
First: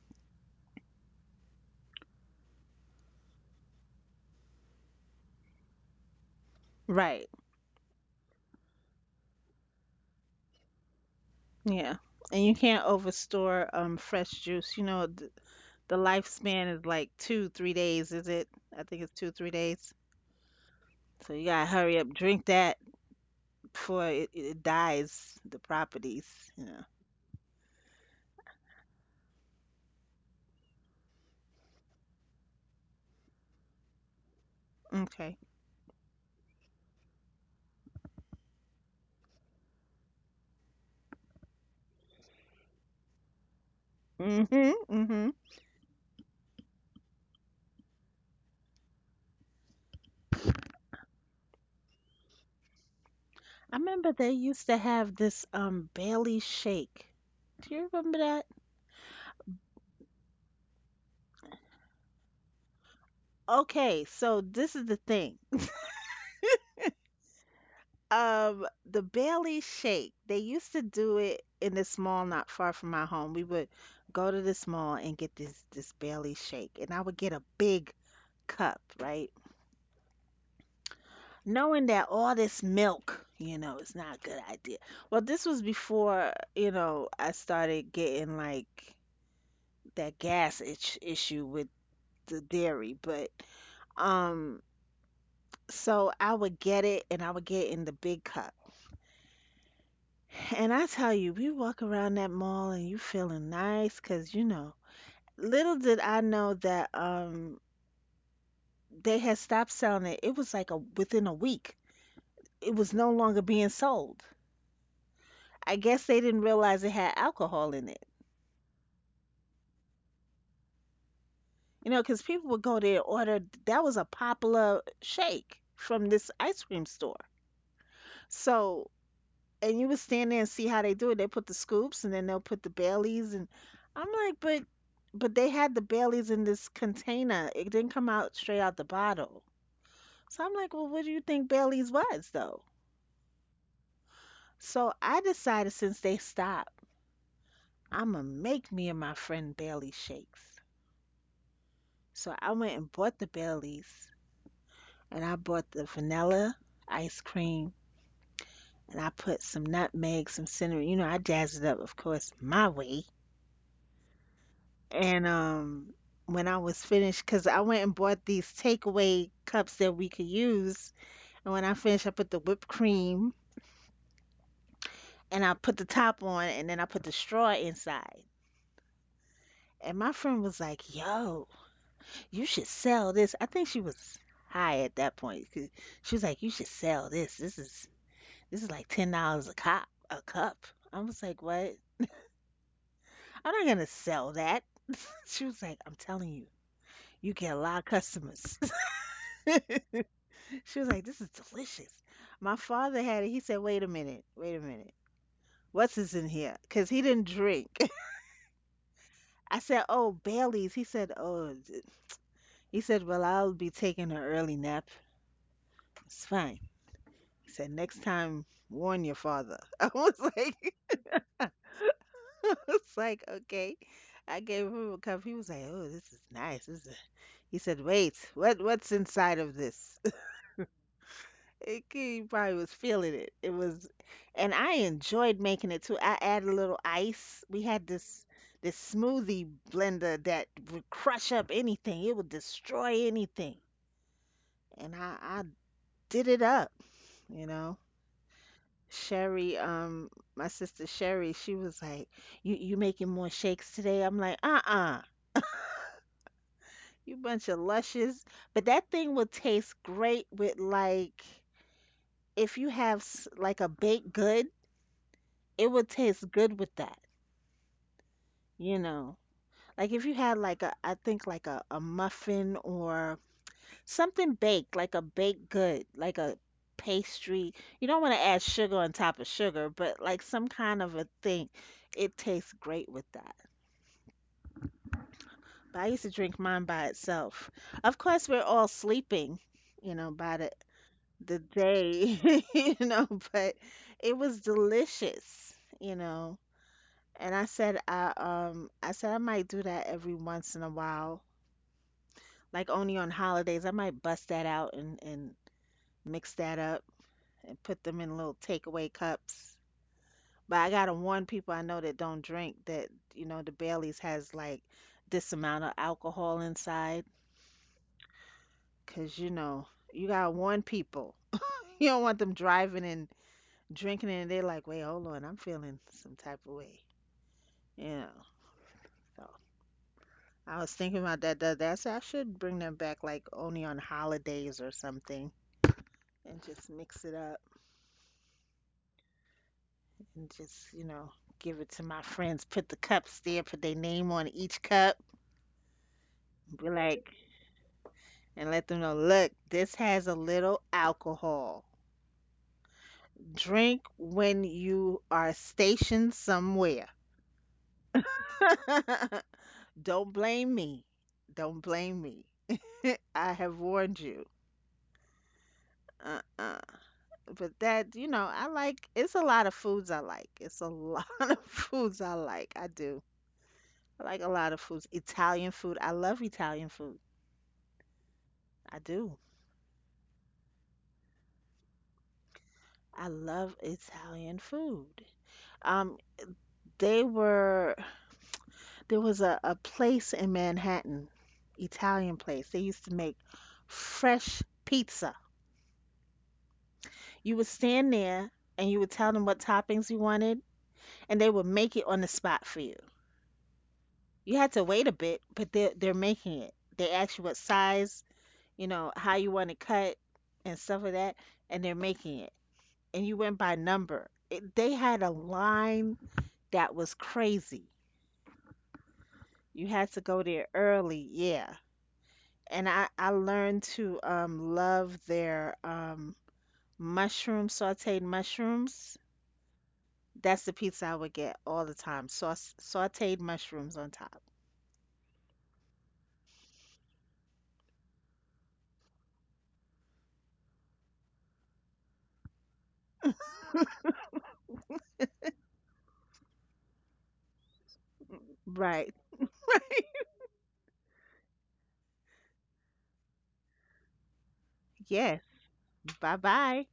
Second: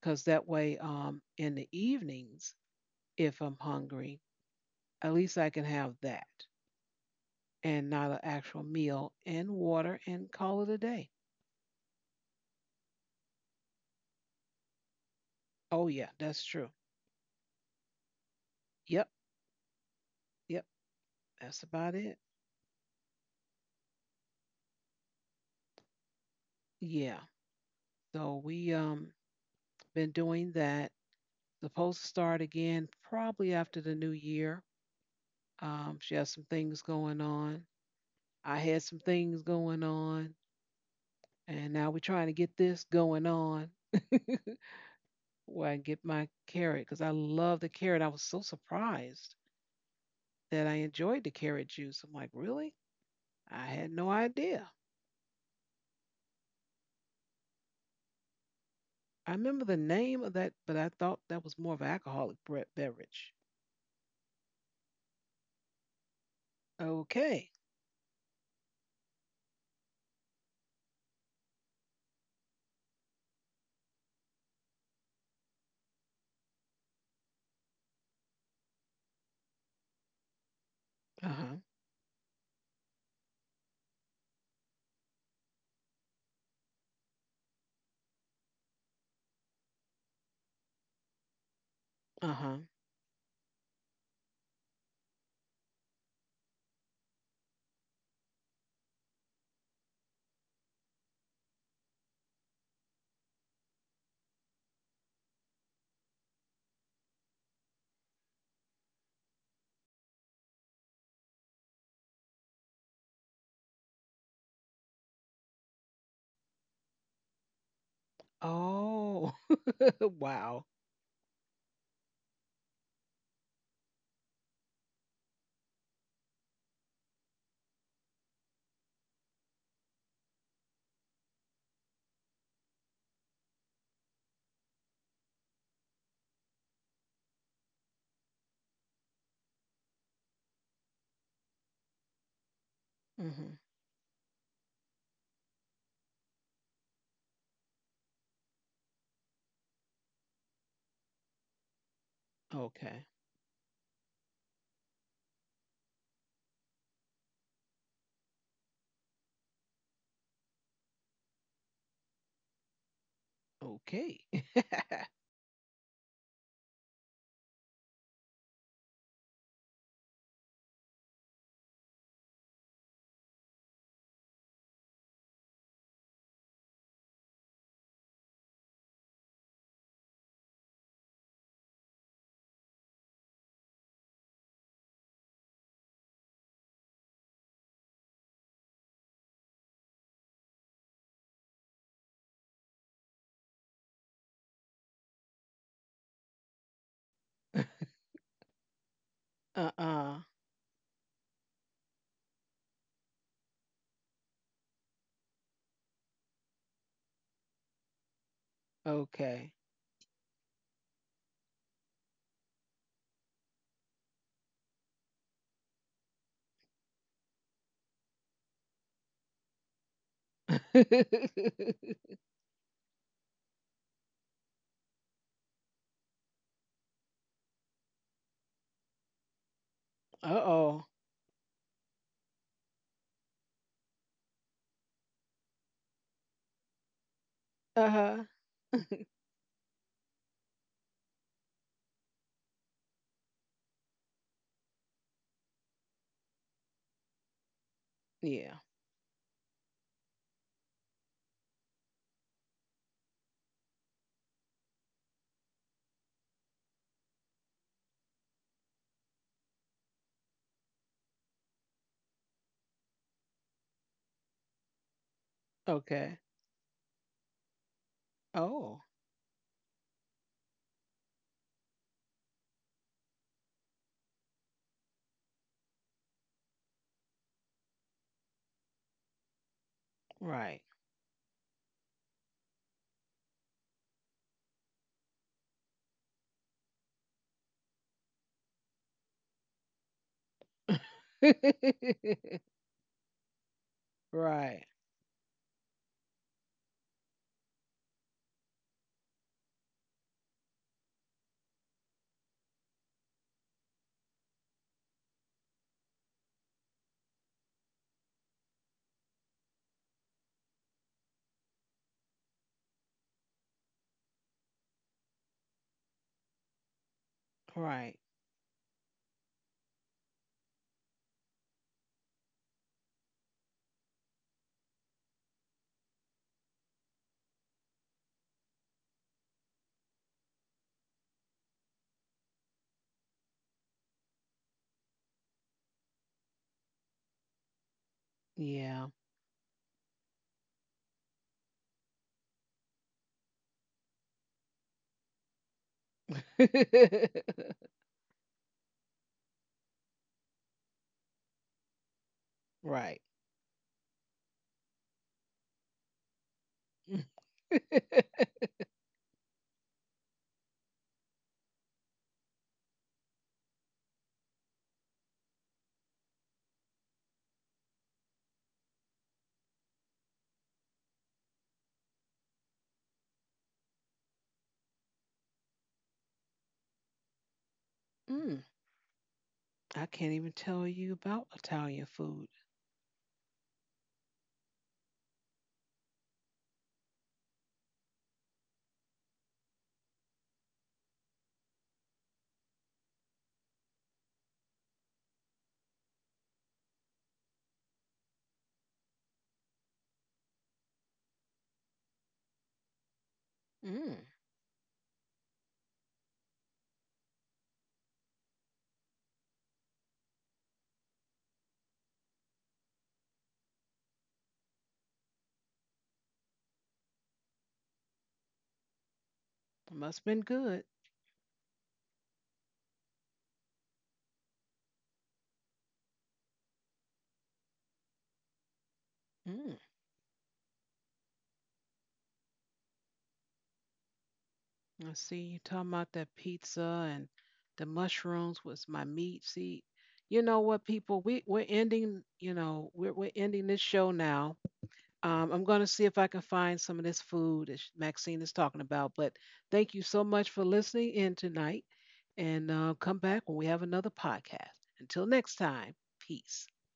S1: Because that way, in the evenings, if I'm hungry, at least I can have that
S2: Right.
S1: and not an actual meal and water and call it a day.
S2: Yeah. And you can't overstore fresh juice. You know,
S1: Oh,
S2: the
S1: yeah, that's
S2: lifespan
S1: true.
S2: is like two, 3 days, is it? I think
S1: Yep,
S2: it's two, 3 days.
S1: yep,
S2: So you
S1: that's
S2: gotta
S1: about
S2: hurry up,
S1: it.
S2: drink that before it dies, the properties, you know.
S1: Yeah. So we been doing that, supposed to start again probably after the new year.
S2: Okay.
S1: She has some things going on. I had some things going on, and now we're trying to get this going on
S2: Mhm. Mhm.
S1: where I get my carrot because I love the carrot. I was so surprised that I enjoyed the carrot juice. I'm like, really? I
S2: I
S1: had no
S2: remember they used
S1: idea.
S2: to have this Bailey shake. Do you remember that?
S1: I remember the name of that, but I thought that was more of an beverage.
S2: Okay, so this is the thing.
S1: Okay.
S2: The Bailey shake. They used to do it in this mall not far from my home. We would go to this mall and get this Bailey shake, and I would get a big cup, right?
S1: Uh huh.
S2: Knowing that all this milk, you know, it's not a good idea. Well, this was before, you know, I started getting like that gas itch issue with
S1: Uh
S2: the
S1: huh.
S2: dairy, but um so I would get it and I would get it in the big cup. And I tell you, we walk around that mall and you feeling nice 'cause you know, little did I know that they had stopped selling it. It was like a within a week. It was no longer being sold. I guess they didn't realize it had alcohol in it.
S1: Oh, wow.
S2: You know, 'cause people would go there and order that was a popular shake from this ice cream store. So and you would stand there and see how they do it. They put the scoops and then they'll put the Baileys and I'm like, but they had the Baileys in this container. It didn't come out straight out the bottle. So I'm like, well, what do you think Baileys was though?
S1: Hmm.
S2: So I decided since they stopped, I'm gonna make me and my friend Bailey shakes. So I went and
S1: Okay.
S2: bought the Baileys and I bought the vanilla ice cream and I put some nutmeg, some cinnamon. You know, I jazzed it up, of course, my way.
S1: Okay.
S2: And when I was finished, because I went and bought these takeaway cups that we could use. And when I finished, I put the whipped cream and I put the top on and then I put the straw inside. And my friend was like, "Yo, you should sell this." I think she was high at that point, 'cause she was like, "You should sell this. This is like $10 a cup a cup." I was like, "What? I'm not gonna sell that." She was like, "I'm telling you, you get a lot of customers."
S1: Uh-uh.
S2: She was like, "This is delicious." My father had it. He said, "Wait a minute, wait a minute. What's this in here?" Because he didn't drink.
S1: Okay.
S2: I said, "Oh, Bailey's." He said, "Oh," he said, "Well, I'll be taking an early nap. It's fine." He said, "Next time, warn your father." I was like, I was like, okay. I gave him a cup. He was like, "Oh, this is nice. He said, "Wait, what? What's inside of this?"
S1: Uh-oh.
S2: It, he probably was feeling it. It was, and I enjoyed making it too. I added a little ice. We had
S1: Uh-huh.
S2: this smoothie blender that would crush up anything. It would destroy anything, and I did it up. You know,
S1: Yeah.
S2: Sherry, my sister Sherry, she was like, You making more shakes today?" I'm like, "Uh-uh, you bunch of lushes." But that thing would taste great with like if you have like a baked good, it would
S1: Okay.
S2: taste good with that. You
S1: Oh,
S2: know, like if you had like I think like a muffin or something baked, like a baked good, like a pastry. You don't want to add sugar on top of sugar, but like some
S1: right.
S2: kind of a thing. It tastes great with that. But I used to drink mine by itself. Of course, we're all sleeping, you know, by the day, you know, but it was
S1: Right.
S2: delicious, you know. And I said I might do that every once in a while like only on holidays. I might bust that out and mix that up and put them in little takeaway cups. But I gotta warn people I know that don't drink that, you know, the Baileys has like this amount of alcohol inside,
S1: Right.
S2: cause you know you gotta warn people. You don't want them driving and drinking and they're like, wait, hold on, I'm feeling some type of way. You know, so I was thinking about that the other day. I said I should bring them back like only on holidays or something and just mix it up,
S1: Yeah.
S2: and just, you know, give it to my friends. Put the cups there, put their name on each cup. Be like, and let them know, look, this has a little alcohol.
S1: Right.
S2: Drink when you are stationed somewhere. Don't blame me. Don't blame me. I have warned you. Uh-uh. But that, you know, I like, it's a lot of foods I like. It's a lot of foods I like. I do. I like a lot of foods. Italian food. I love Italian food.
S1: Mm,
S2: I do.
S1: I can't even tell you about Italian food.
S2: I love Italian food. Um, they were there was a place in Manhattan, Italian place. They used to make fresh pizza. You would stand there and you would tell them what toppings you wanted, and they would make it on the spot for you.
S1: Mm,
S2: You had to wait a bit, but they're making it. They ask you what size, you know, how you want to cut and stuff like that, and they're making it. And you went by number. It, they had a line that was crazy. You had
S1: must
S2: to
S1: been
S2: go there
S1: good.
S2: early, yeah. And I learned to love their mushroom sautéed mushrooms.
S1: Mm.
S2: That's the pizza I would get all the time. Sauce sautéed mushrooms on top.
S1: I see you talking about that pizza and the mushrooms was my meat. See, you know what, people, we're ending. You know, we're ending this show now. I'm going to see if I can find some of this food that Maxine is talking about.
S2: Right.
S1: But thank you so much for listening in tonight, and come back when we have another podcast. Until
S2: Yes.
S1: next time,
S2: Bye
S1: peace.
S2: bye.